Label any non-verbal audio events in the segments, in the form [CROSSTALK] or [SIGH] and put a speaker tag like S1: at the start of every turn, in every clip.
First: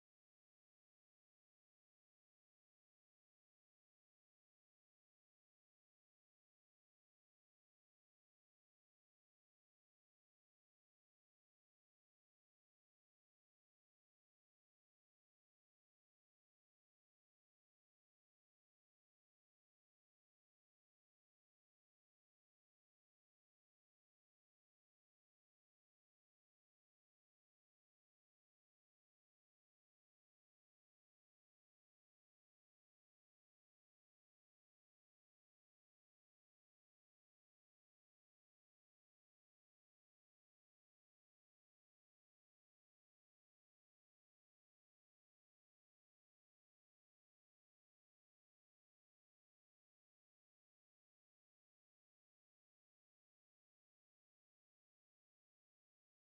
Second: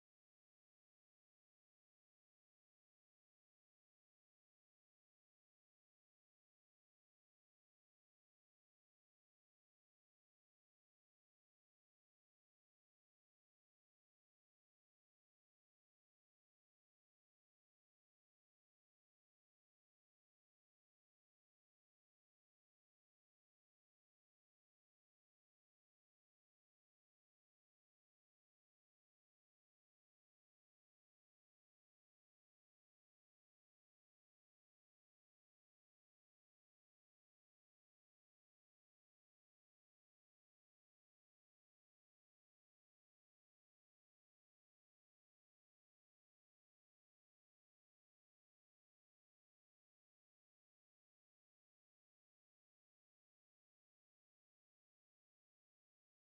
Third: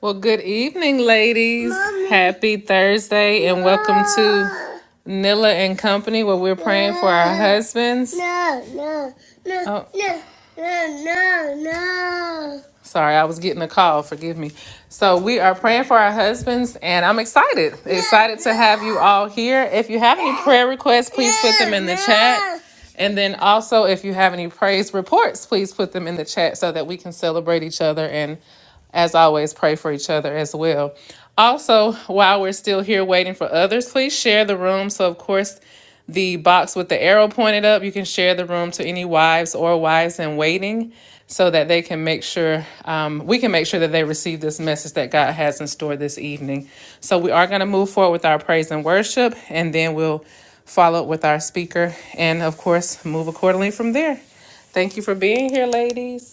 S1: Well, good evening, ladies. Mommy. Happy Thursday, and no. welcome to Nilla and Company, where we're praying no. for our husbands. No, no, no, Oh, no, no, no, no. sorry, I was getting a call. Forgive me. So, we are praying for our husbands, and I'm excited. No, Excited no. to have you all here. If you have any prayer requests, please no, put them in the no. chat. And then also, if you have any praise reports, please put them in the chat so that we can celebrate each other and. As always, pray for each other as well. Also, while we're still here waiting for others, please share the room. So, of course, the box with the arrow pointed up, you can share the room to any wives or wives in waiting so that they can make sure, um, we can make sure that they receive this message that God has in store this evening. So, we are going to move forward with our praise and worship, and then we'll follow up with our speaker and, of course, move accordingly from there. Thank you for being here, ladies.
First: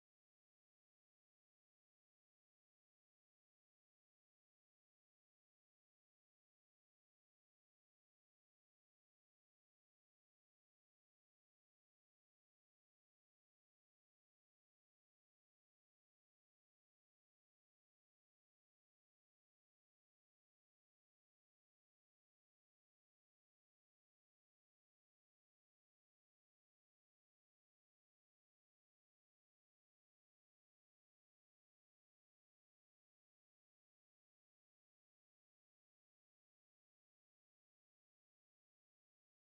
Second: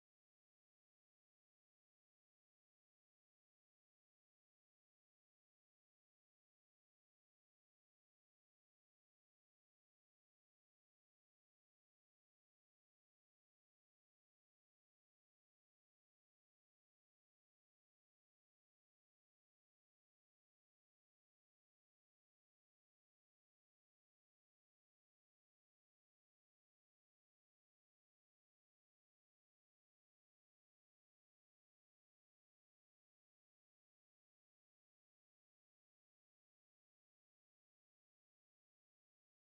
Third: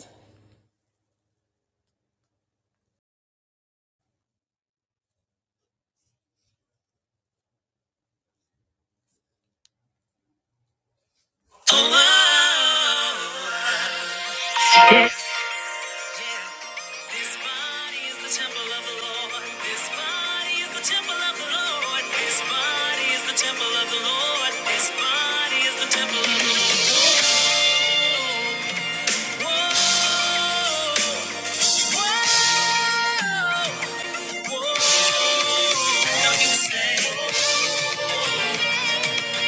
S1: This body is the temple of the Lord. This body is the temple of the Lord. This body is the temple of the Lord. This body is the temple of the Lord. Whoa, whoa, whoa, whoa. Don't you say,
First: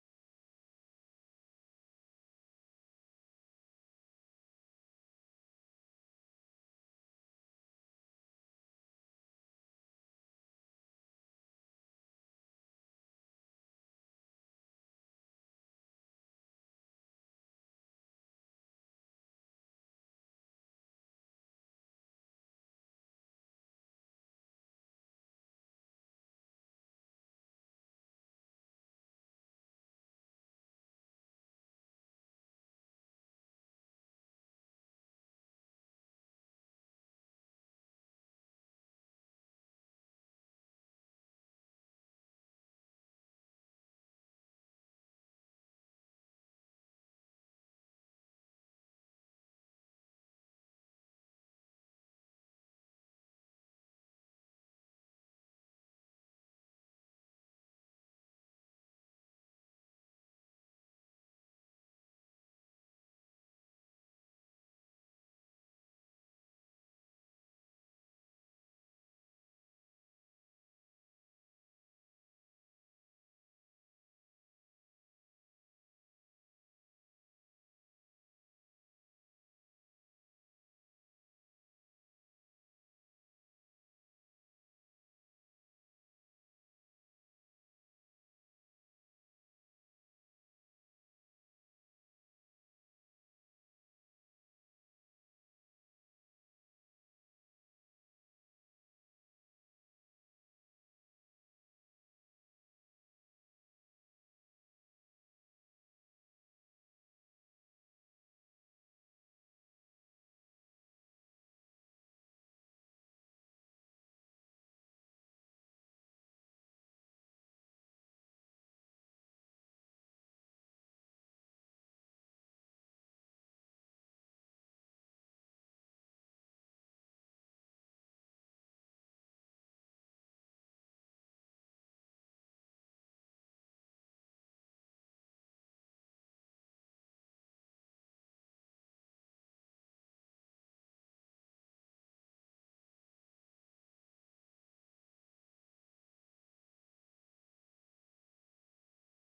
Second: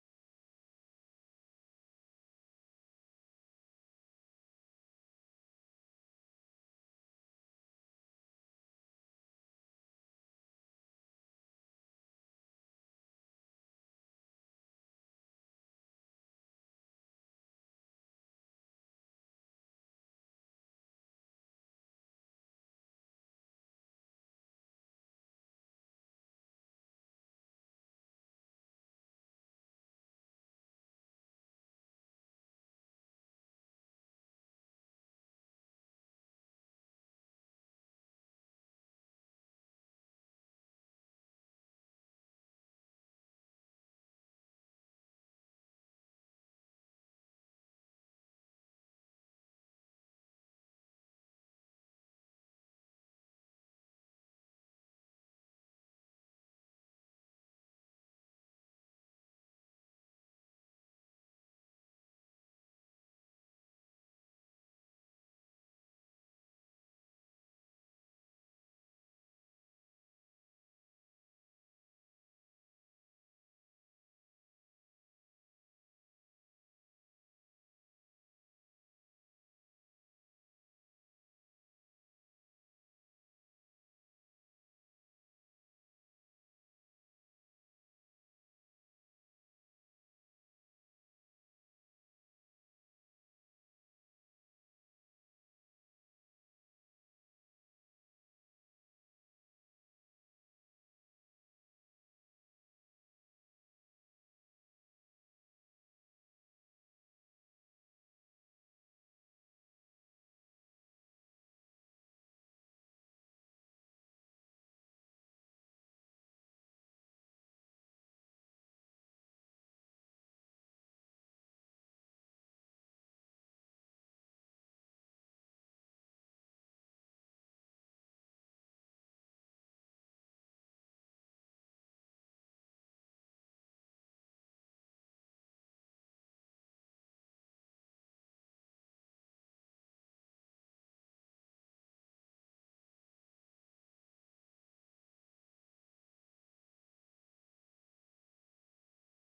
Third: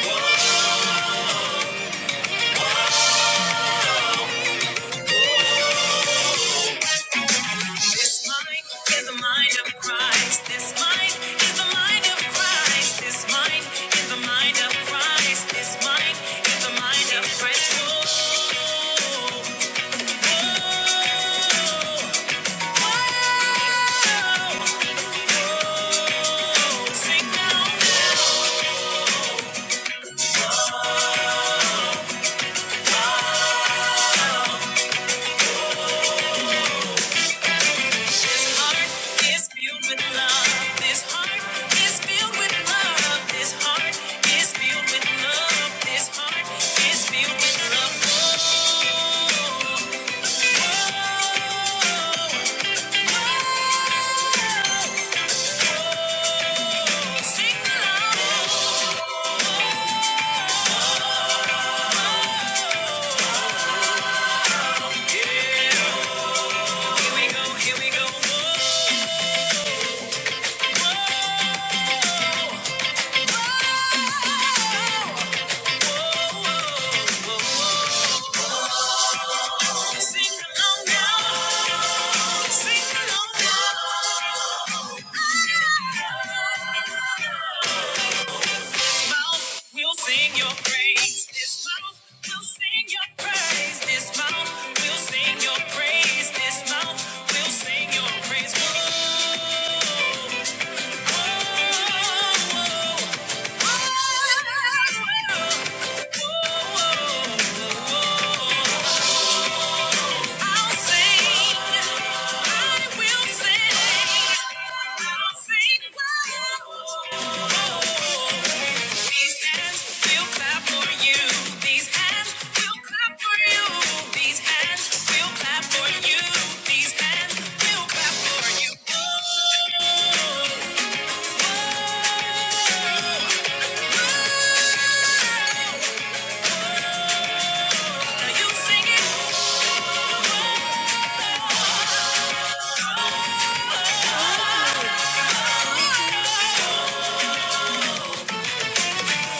S1: whoa. This mind is the mind of Christ. This mind is the mind of Christ. This mind is the mind of Christ. This mind is the mind of Christ. Whoa, whoa, whoa. whoa. Sing now. This heart is filled with love. This heart is filled with love. This heart is filled with love. This heart is filled with love. Sing along. Yeah, here we go, here we go. Whoa, whoa, whoa, Sing along now. Sing along now. Mouth will sing your praise. This mouth will sing your praise. This mouth will sing your praise. This mouth will sing your praise. Whoa, whoa, whoa. These hands will clap for you. Now you sing it.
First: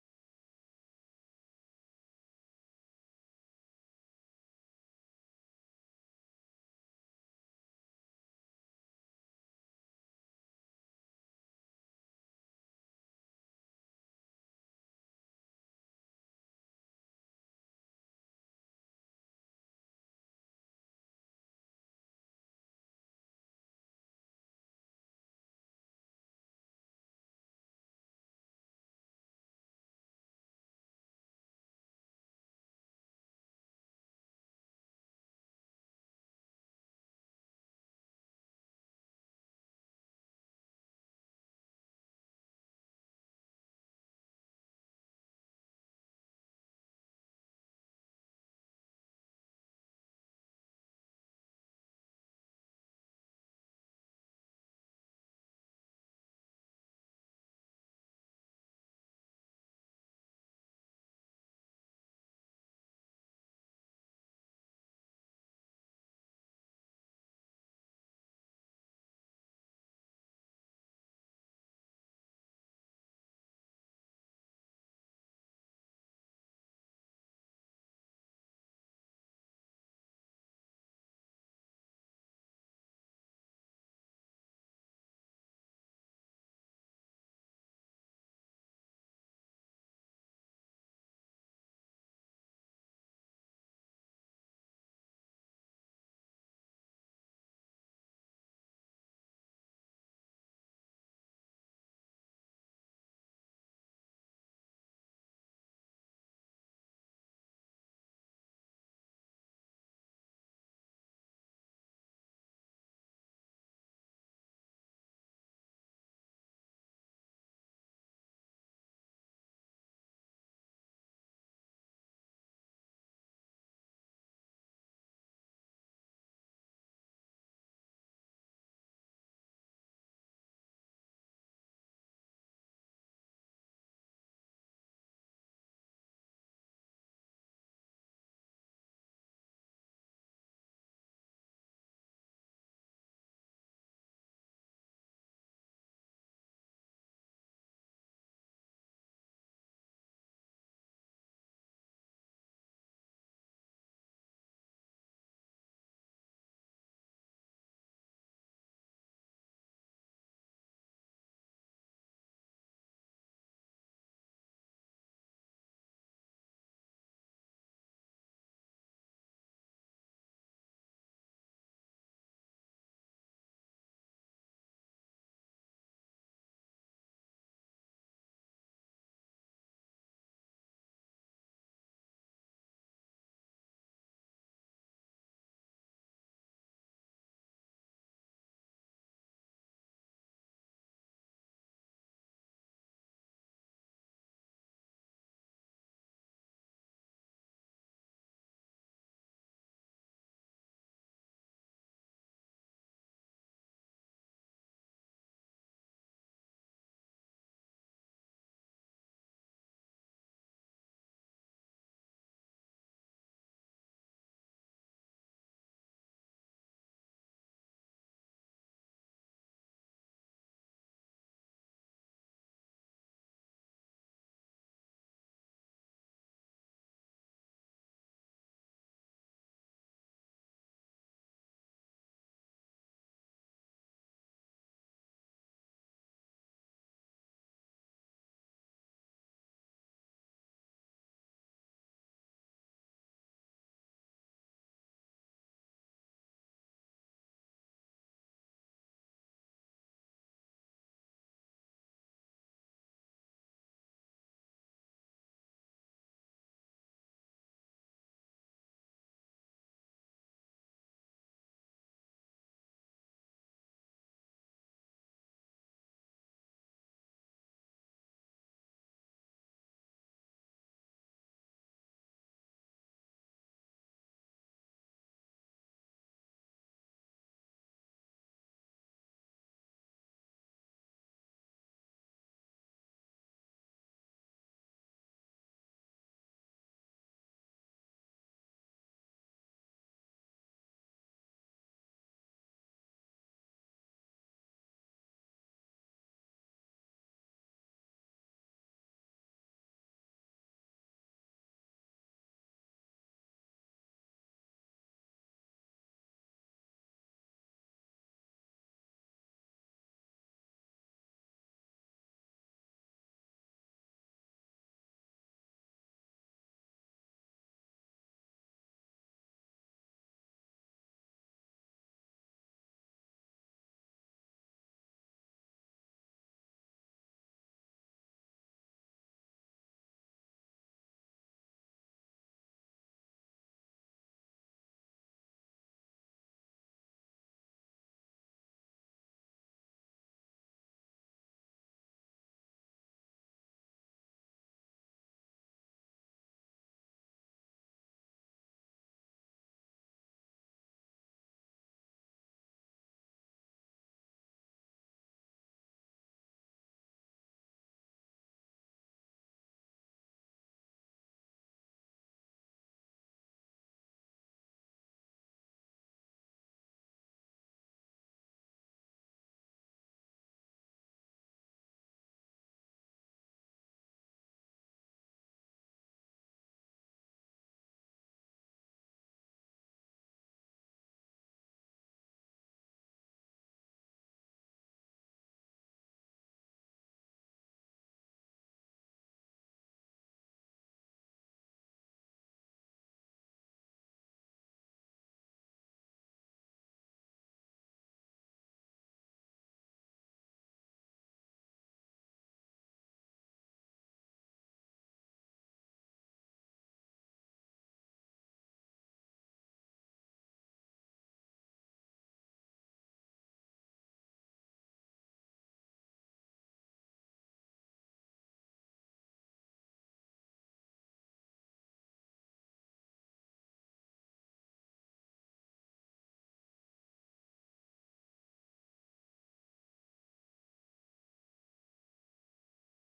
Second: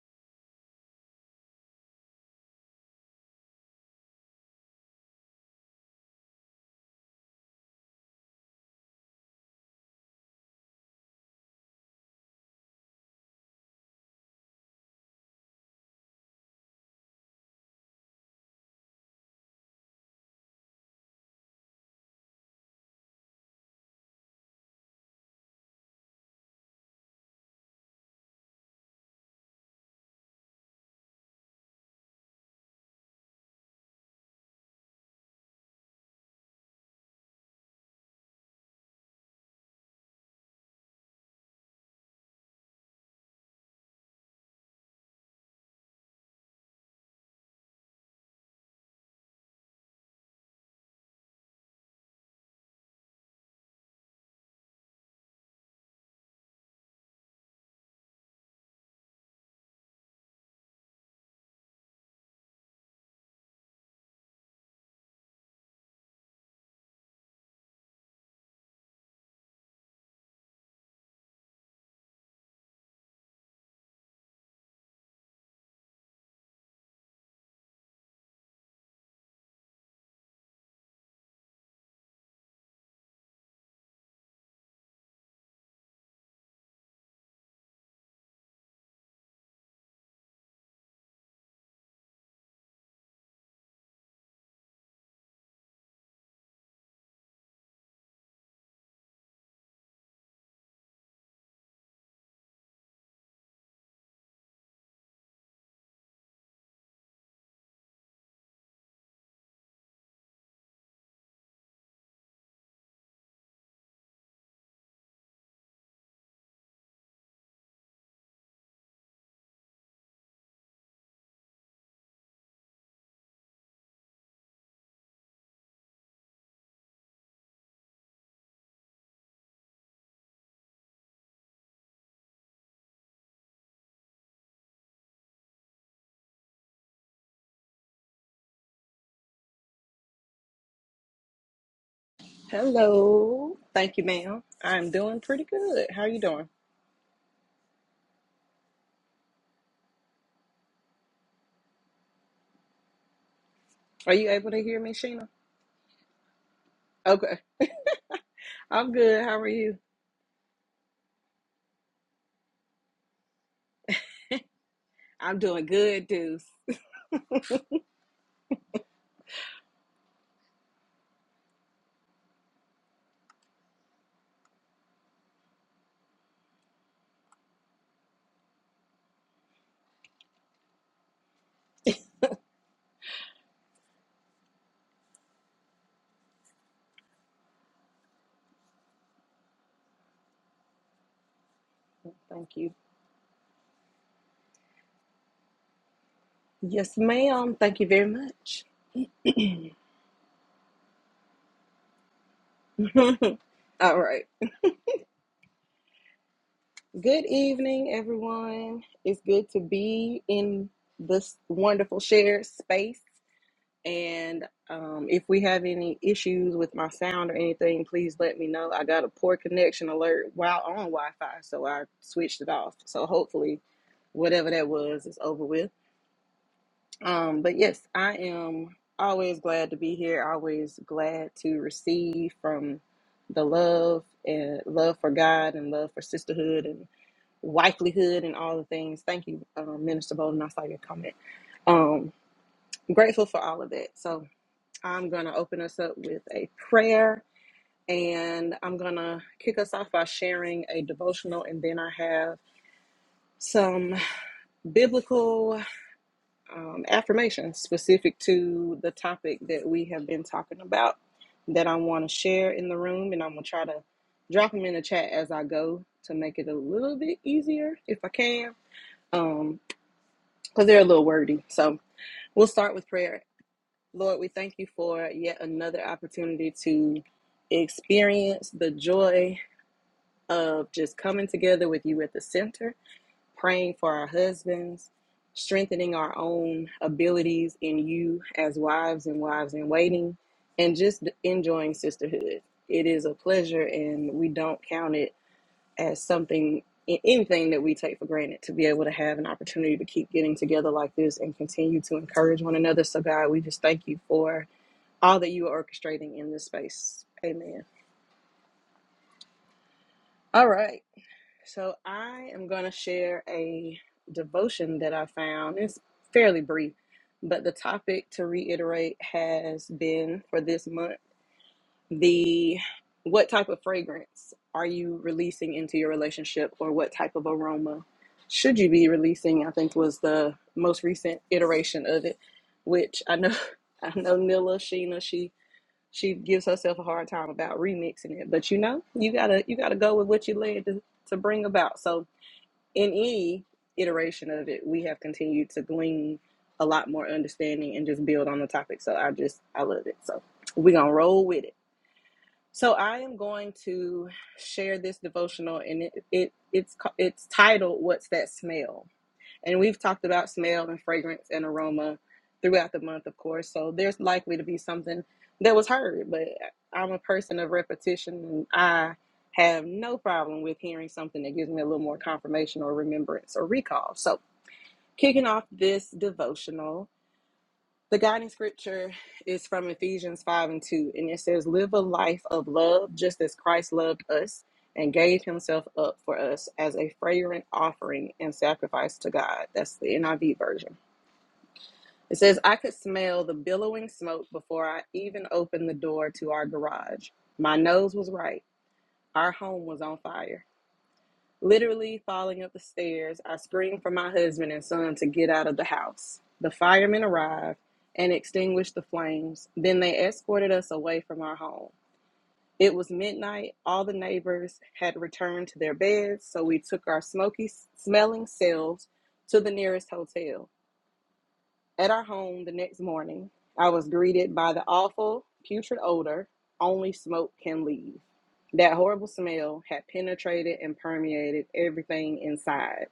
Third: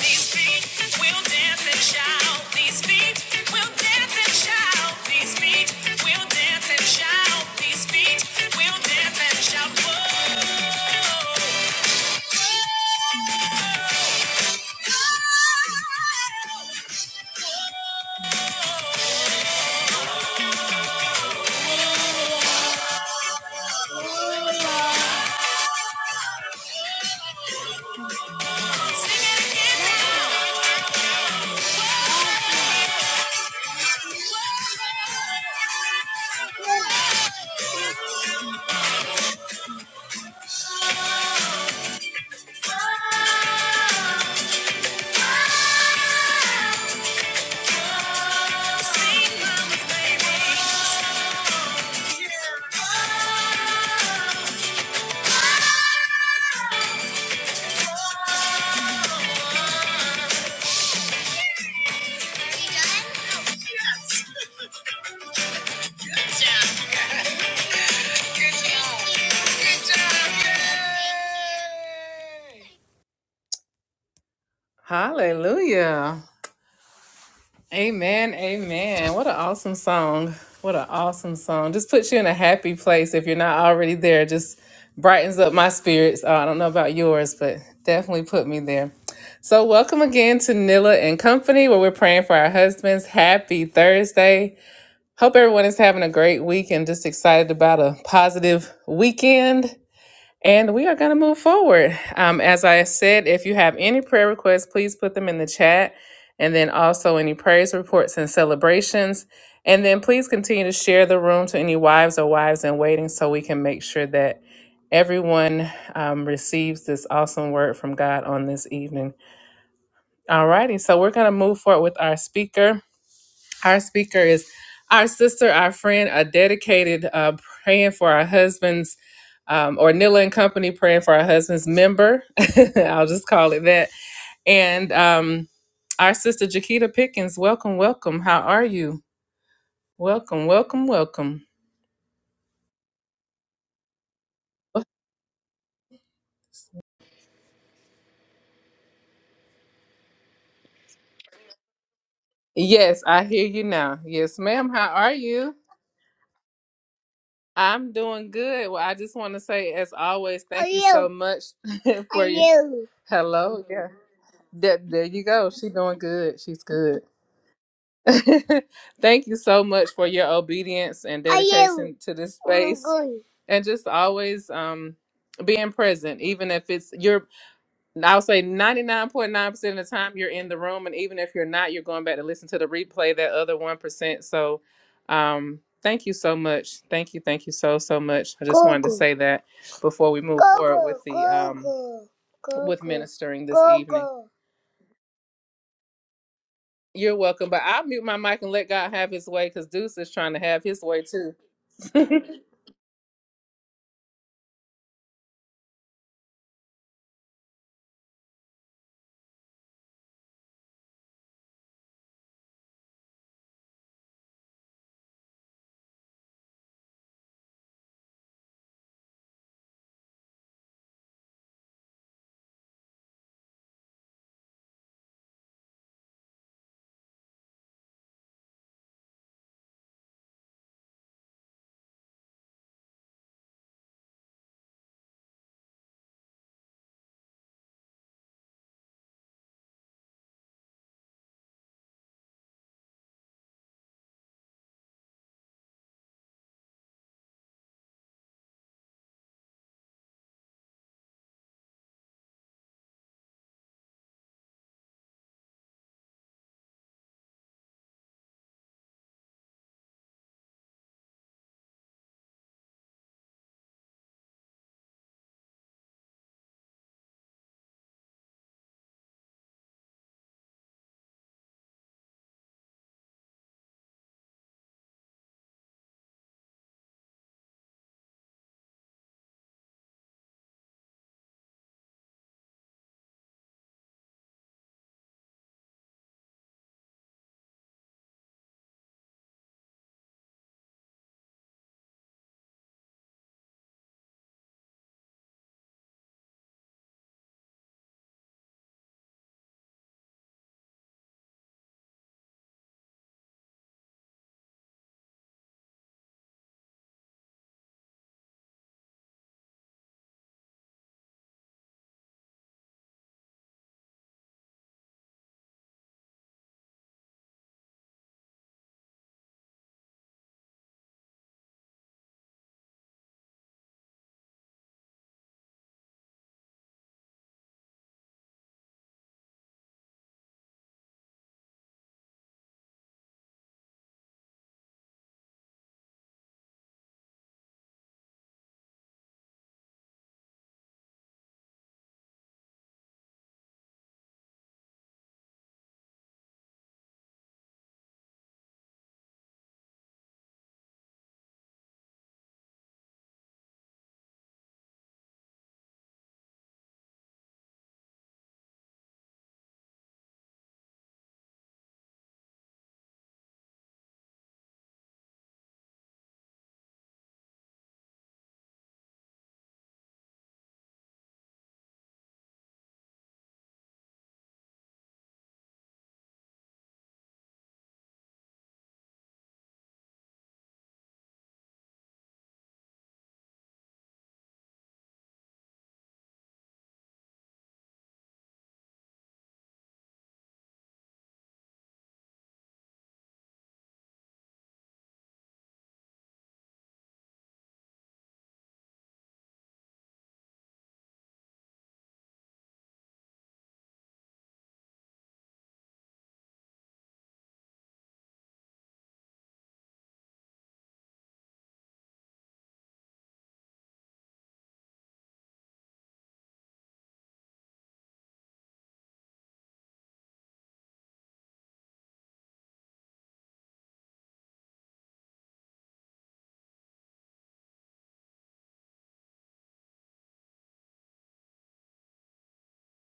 S1: These feet will dance and shout. These feet will dance and shout. These feet will dance and shout. These feet will dance and shout. Sing it again now. Good job. Hallelujah. Amen. Amen. What an awesome song. What an awesome song. Just puts you in a happy place if you're not already there. Just brightens up my spirits. Uh, I don't know about yours, but definitely put me there. So, welcome again to Nilla and Company, where we're praying for our husbands. Happy Thursday. Hope everyone is having a great week and just excited about a positive weekend. And we are going to move forward. Um, as I said, if you have any prayer requests, please put them in the chat. And then also any praise reports and celebrations. And then please continue to share the room to any wives or wives in waiting so we can make sure that everyone um, receives this awesome word from God on this evening. All righty. So we're going to move forward with our speaker. Our speaker is our sister, our friend, a dedicated uh, praying for our husbands, um, or Nilla and Company praying for our husbands member. [LAUGHS] I'll just call it that. And um, our sister Jaquita Pickens, welcome, welcome. How are you? Welcome, welcome, welcome.
S2: Hello. Thank you, ma'am. I'm doing pretty good. How you doing?
S1: Yes, I hear you now.
S2: Are you
S1: Yes,
S2: able to
S1: ma'am.
S2: hear
S1: How
S2: me,
S1: are
S2: Sheena?
S1: you?
S2: Okay.
S1: I'm doing good. Well,
S2: I'm
S1: I just
S2: good.
S1: want
S2: How
S1: to
S2: are
S1: say,
S2: you?
S1: as always, thank Are you, so you? much [LAUGHS] for Are your- you. Hello, yeah. There, there you
S2: I'm
S1: go.
S2: doing
S1: She's doing
S2: good,
S1: good.
S2: Deuce.
S1: She's good. [LAUGHS] Thank you so much for your obedience and dedication to this space, and just always um, being present, even if it's you're. I'll say ninety nine point nine percent of the time you're in the room, and even if you're not, you're going back to listen to the replay. That other one percent. So, um, thank you so much. Thank you, thank you so so much. I just wanted to say that before we move forward with the um,
S2: Thank you.
S1: with ministering this evening.
S2: Yes,
S1: You're welcome,
S2: ma'am.
S1: but
S2: Thank
S1: I'll
S2: you
S1: mute
S2: very
S1: my mic and
S2: much.
S1: let God have his way because Deuce is trying to have his way too. [LAUGHS] oh,
S2: [LAUGHS] All right. Good evening, everyone. It's good to be in this wonderful shared space. And um, if we have any issues with my sound or anything, please let me know. I got a poor connection alert while on Wi Fi, so I switched it off. So hopefully, whatever that was is over with. Um, but yes, I am always glad to be here, always glad to receive from the love and love for God and love for sisterhood and wifelyhood and all the things. Thank you, um, Minister Bolden. I saw your comment. Um, grateful for all of that. So, I'm going to open us up with a prayer and I'm going to kick us off by sharing a devotional and then I have some biblical um, affirmations specific to the topic that we have been talking about that I want to share in the room and I'm going to try to drop them in the chat as I go to make it a little bit easier if I can because um they're a little wordy so we'll start with prayer Lord, we thank you for yet another opportunity to experience the joy of just coming together with you at the center, praying for our husbands, strengthening our own abilities in you as wives and wives in waiting, and just enjoying sisterhood. It is a pleasure, and we don't count it as something. Anything that we take for granted to be able to have an opportunity to keep getting together like this and continue to encourage one another. So, God, we just thank you for all that you are orchestrating in this space. Amen. All right. So I am going to share a devotion that I found. It's fairly brief, but the topic to reiterate has been for this month the what type of fragrance are you releasing into your relationship or what type of aroma should you be releasing? I think was the most recent iteration of it, which I know [LAUGHS] I know Nilla Sheena she She gives herself a hard time about remixing it, but you know, you gotta you gotta go with what you led to, to bring about. So in any iteration of it, we have continued to glean a lot more understanding and just build on the topic. So I just I love it. So we're gonna roll with it. So I am going to share this devotional, and it, it it's it's titled "What's That Smell." And we've talked about smell and fragrance and aroma throughout the month, of course. So there's likely to be something that was heard, but I'm a person of repetition and I have no problem with hearing something that gives me a little more confirmation or remembrance or recall. So, kicking off this devotional, the guiding scripture is from Ephesians 5 and 2, and it says, Live a life of love just as Christ loved us and gave himself up for us as a fragrant offering and sacrifice to God. That's the NIV version. It says, I could smell the billowing smoke before I even opened the door to our garage. My nose was right. Our home was on fire. Literally falling up the stairs, I screamed for my husband and son to get out of the house. The firemen arrived and extinguished the flames. Then they escorted us away from our home. It was midnight. All the neighbors had returned to their beds, so we took our smoky smelling selves to the nearest hotel. At our home the next morning, I was greeted by the awful, putrid odor only smoke can leave. That horrible smell had penetrated and permeated everything inside.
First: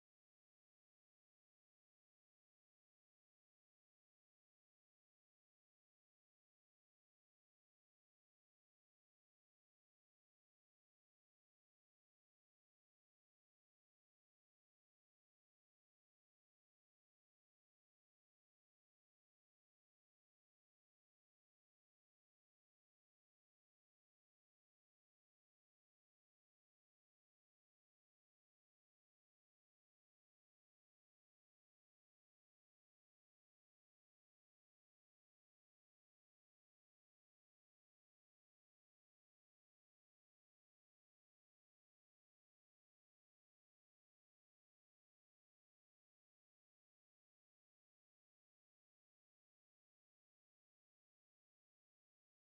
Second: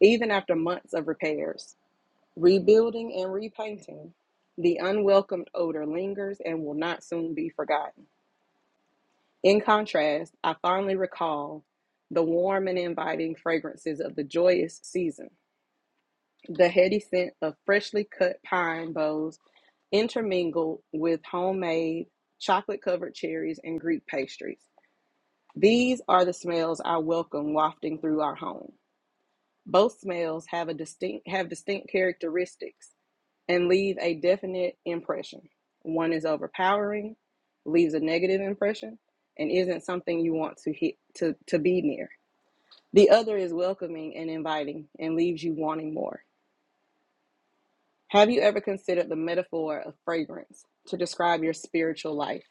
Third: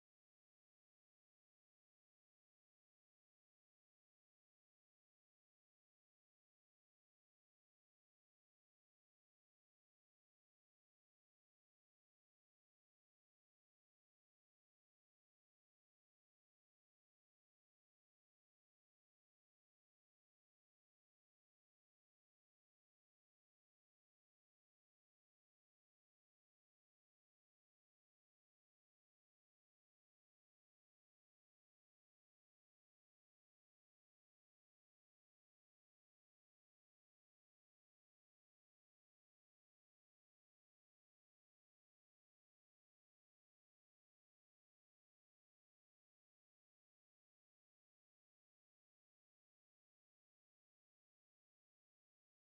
S2: Even after months of repairs, rebuilding, and repainting, the unwelcomed odor lingers and will not soon be forgotten. In contrast, I fondly recall the warm and inviting fragrances of the joyous season, the heady scent of freshly cut pine boughs intermingled with homemade chocolate covered cherries and Greek pastries. These are the smells I welcome wafting through our home. Both smells have a distinct have distinct characteristics and leave a definite impression. One is overpowering, leaves a negative impression, and isn't something you want to hit to, to be near. The other is welcoming and inviting and leaves you wanting more. Have you ever considered the metaphor of fragrance to describe your spiritual life?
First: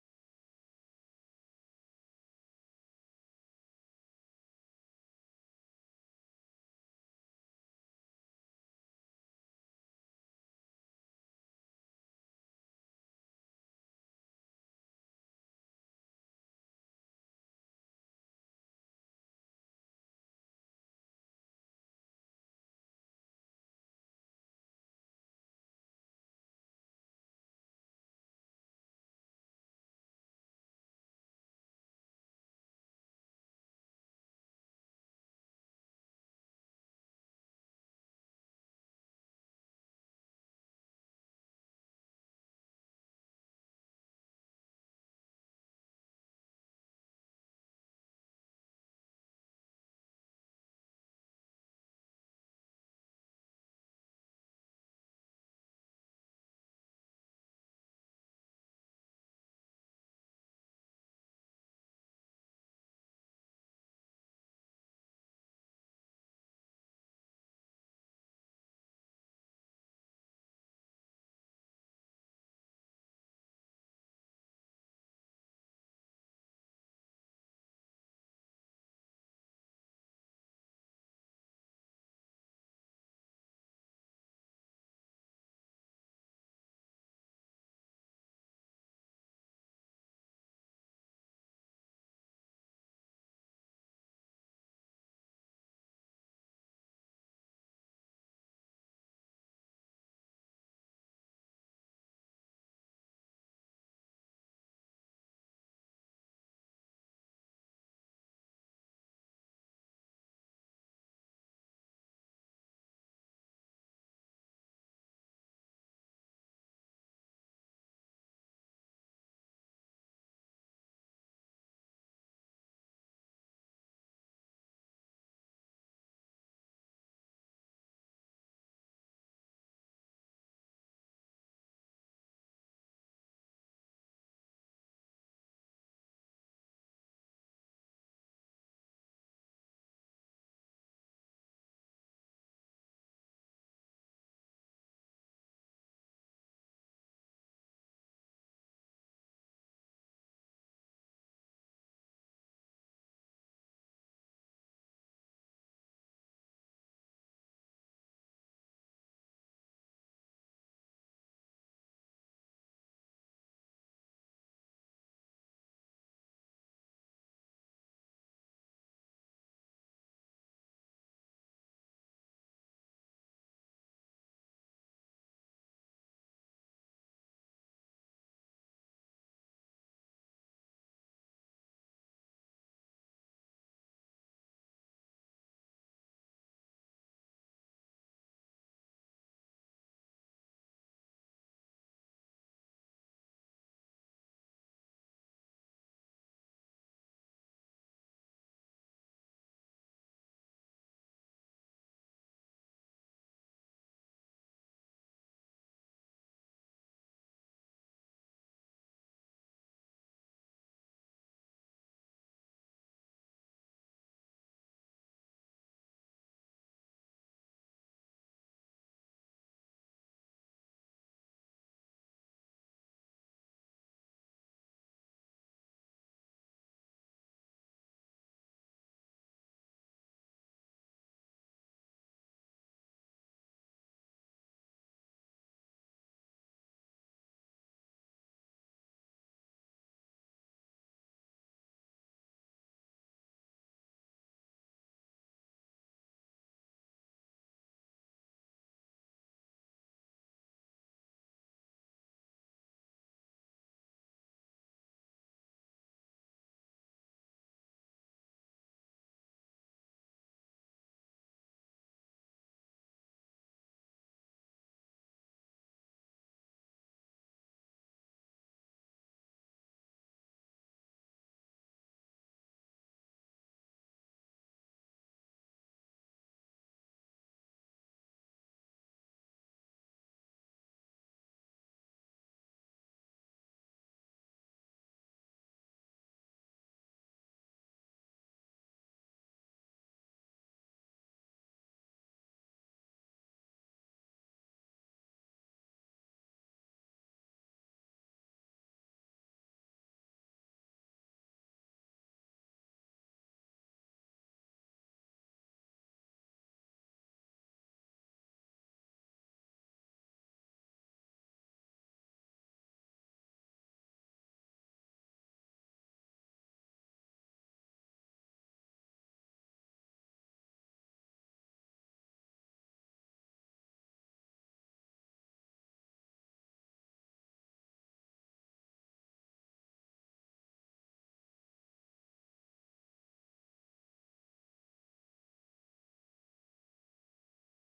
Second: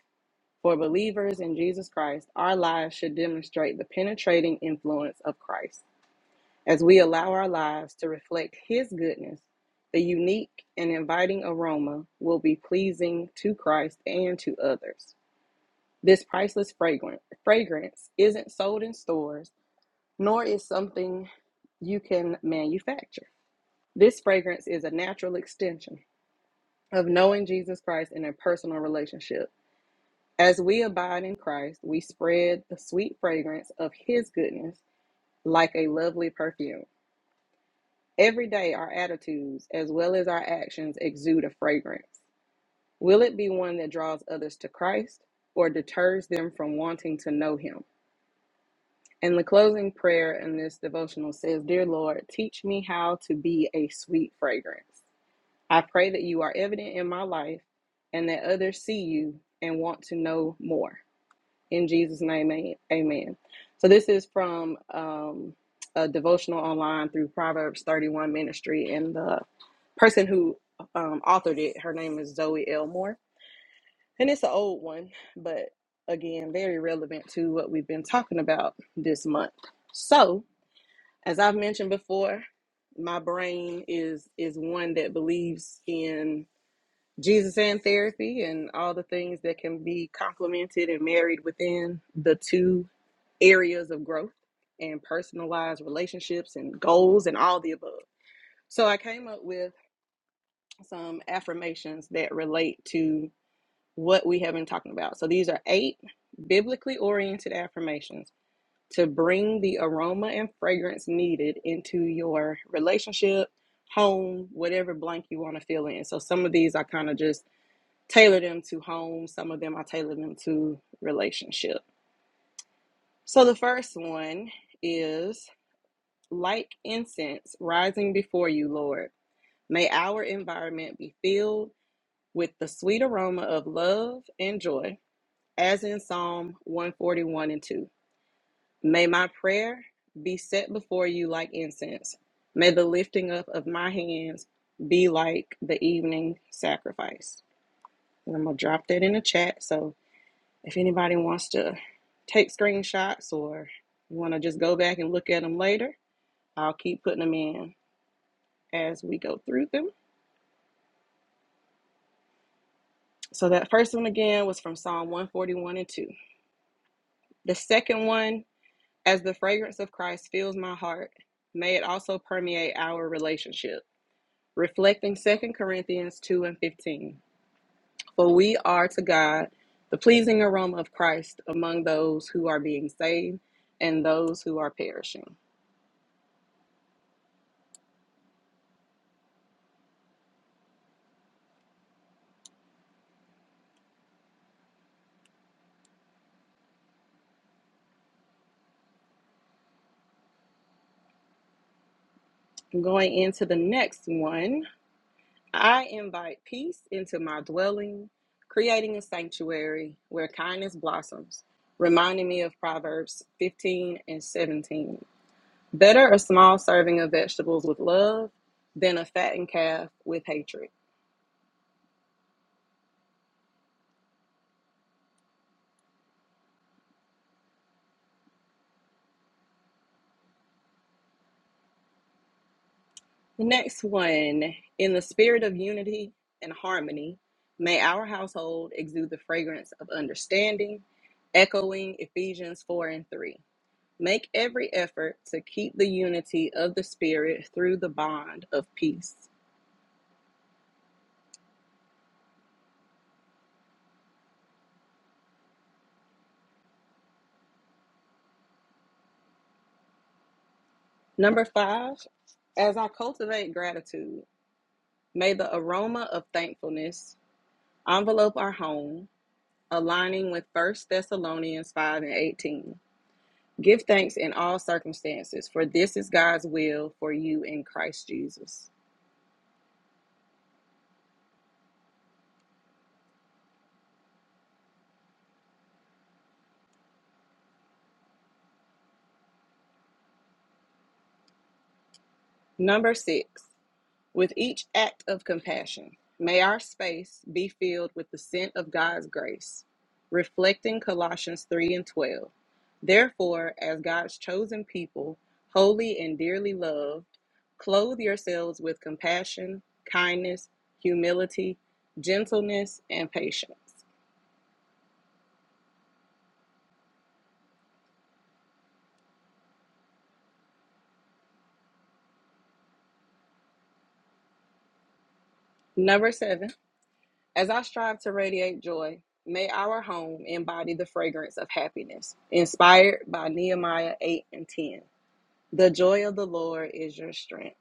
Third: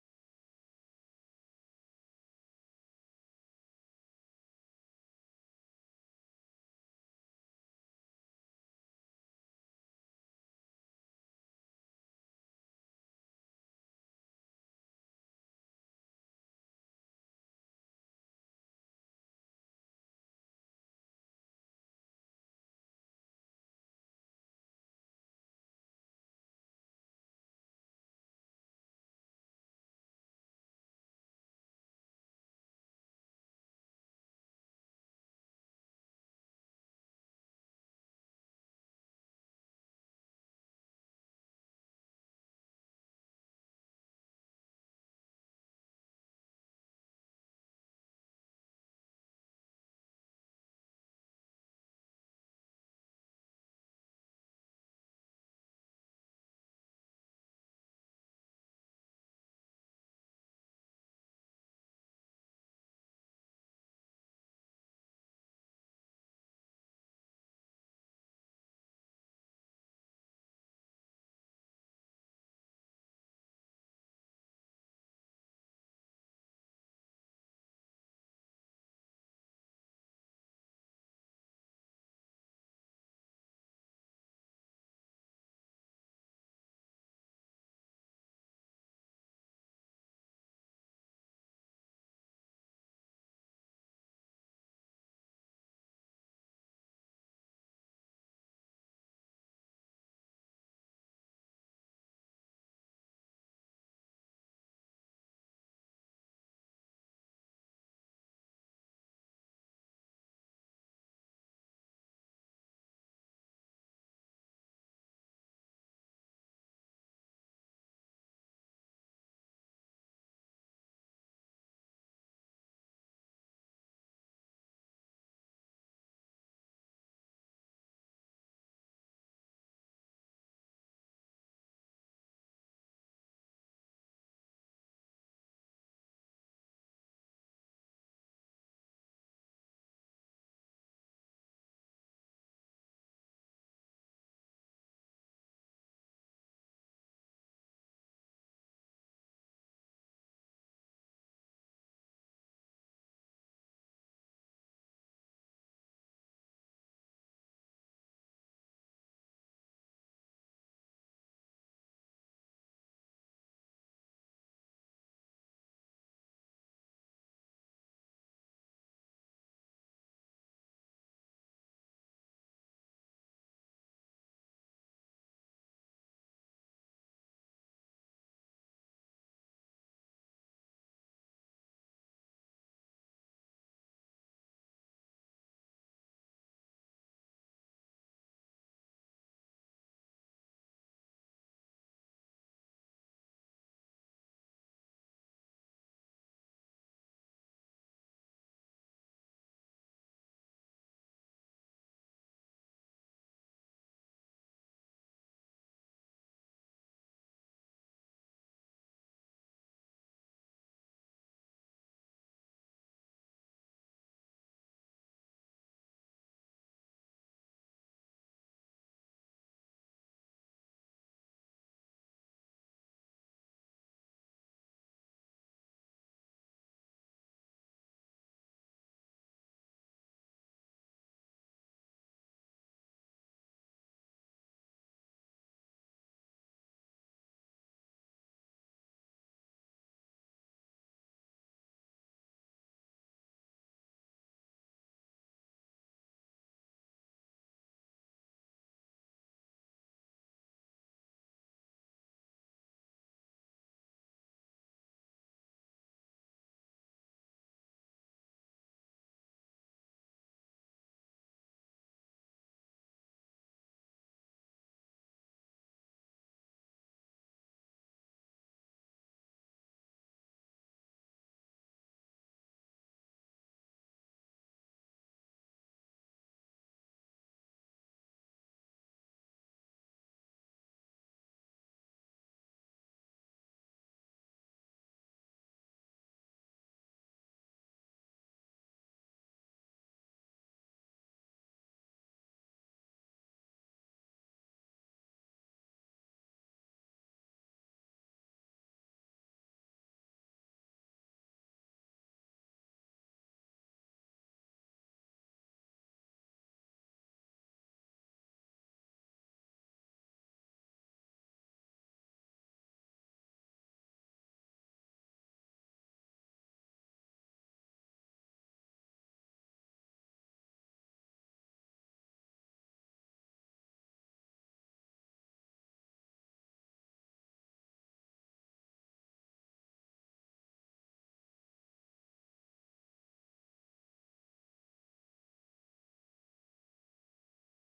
S2: For believers in Jesus Christ, our lives should demonstrate the penetrating influence of Christ. As we allow our lives to reflect His goodness, the unique and inviting aroma will be pleasing to Christ and to others. This priceless fragrance isn't sold in stores, nor is something you can manufacture. This fragrance is a natural extension of knowing Jesus Christ in a personal relationship. As we abide in Christ, we spread the sweet fragrance of His goodness like a lovely perfume. Every day, our attitudes, as well as our actions, exude a fragrance. Will it be one that draws others to Christ or deters them from wanting to know Him? And the closing prayer in this devotional says, Dear Lord, teach me how to be a sweet fragrance. I pray that you are evident in my life and that others see you and want to know more. In Jesus' name, amen. So, this is from um, a devotional online through Proverbs 31 Ministry and the person who um, authored it. Her name is Zoe Elmore, and it's an old one, but again, very relevant to what we've been talking about this month. So, as I've mentioned before, my brain is is one that believes in Jesus and therapy and all the things that can be complemented and married within the two areas of growth and personalized relationships and goals and all the above. So I came up with some affirmations that relate to what we have been talking about. So these are eight biblically oriented affirmations to bring the aroma and fragrance needed into your relationship, home, whatever blank you want to fill in. So some of these I kind of just tailor them to home, some of them I tailor them to relationship. So the first one is like incense rising before you, Lord. May our environment be filled with the sweet aroma of love and joy, as in Psalm 141 and 2. May my prayer be set before you like incense. May the lifting up of my hands be like the evening sacrifice. And I'm going to drop that in the chat. So if anybody wants to take screenshots or you want to just go back and look at them later, I'll keep putting them in as we go through them. So that first one again was from Psalm 141 and 2. The second one As the fragrance of Christ fills my heart, may it also permeate our relationship, reflecting Second Corinthians 2 and 15. For we are to God the pleasing aroma of Christ among those who are being saved and those who are perishing. Going into the next one, I invite peace into my dwelling, creating a sanctuary where kindness blossoms, reminding me of Proverbs 15 and 17. Better a small serving of vegetables with love than a fattened calf with hatred. The next one, in the spirit of unity and harmony, may our household exude the fragrance of understanding, echoing Ephesians 4 and 3. Make every effort to keep the unity of the Spirit through the bond of peace. Number five, as I cultivate gratitude, may the aroma of thankfulness envelope our home, aligning with First Thessalonians 5 and 18. Give thanks in all circumstances, for this is God's will for you in Christ Jesus. Number six, With each act of compassion, may our space be filled with the scent of God's grace, reflecting Colossians 3 and 12. Therefore, as God's chosen people, holy and dearly loved, clothe yourselves with compassion, kindness, humility, gentleness, and patience. Number seven, as I strive to radiate joy, may our home embody the fragrance of happiness, inspired by Nehemiah 8 and 10. The joy of the Lord is your strength.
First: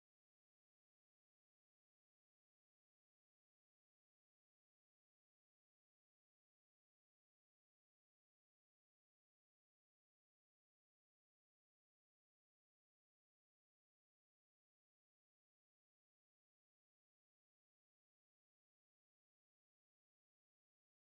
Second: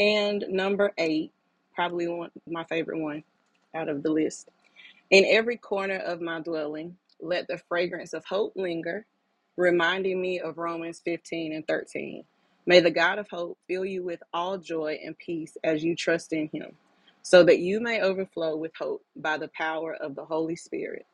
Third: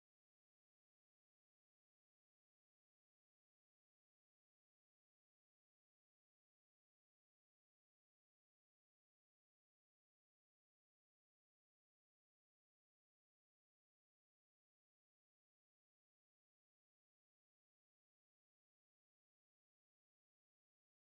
S2: And number eight, probably one my favorite one out of the list. In every corner of my dwelling, let the fragrance of hope linger, reminding me of Romans 15 and 13. May the God of hope fill you with all joy and peace as you trust in him, so that you may overflow with hope by the power of the Holy Spirit.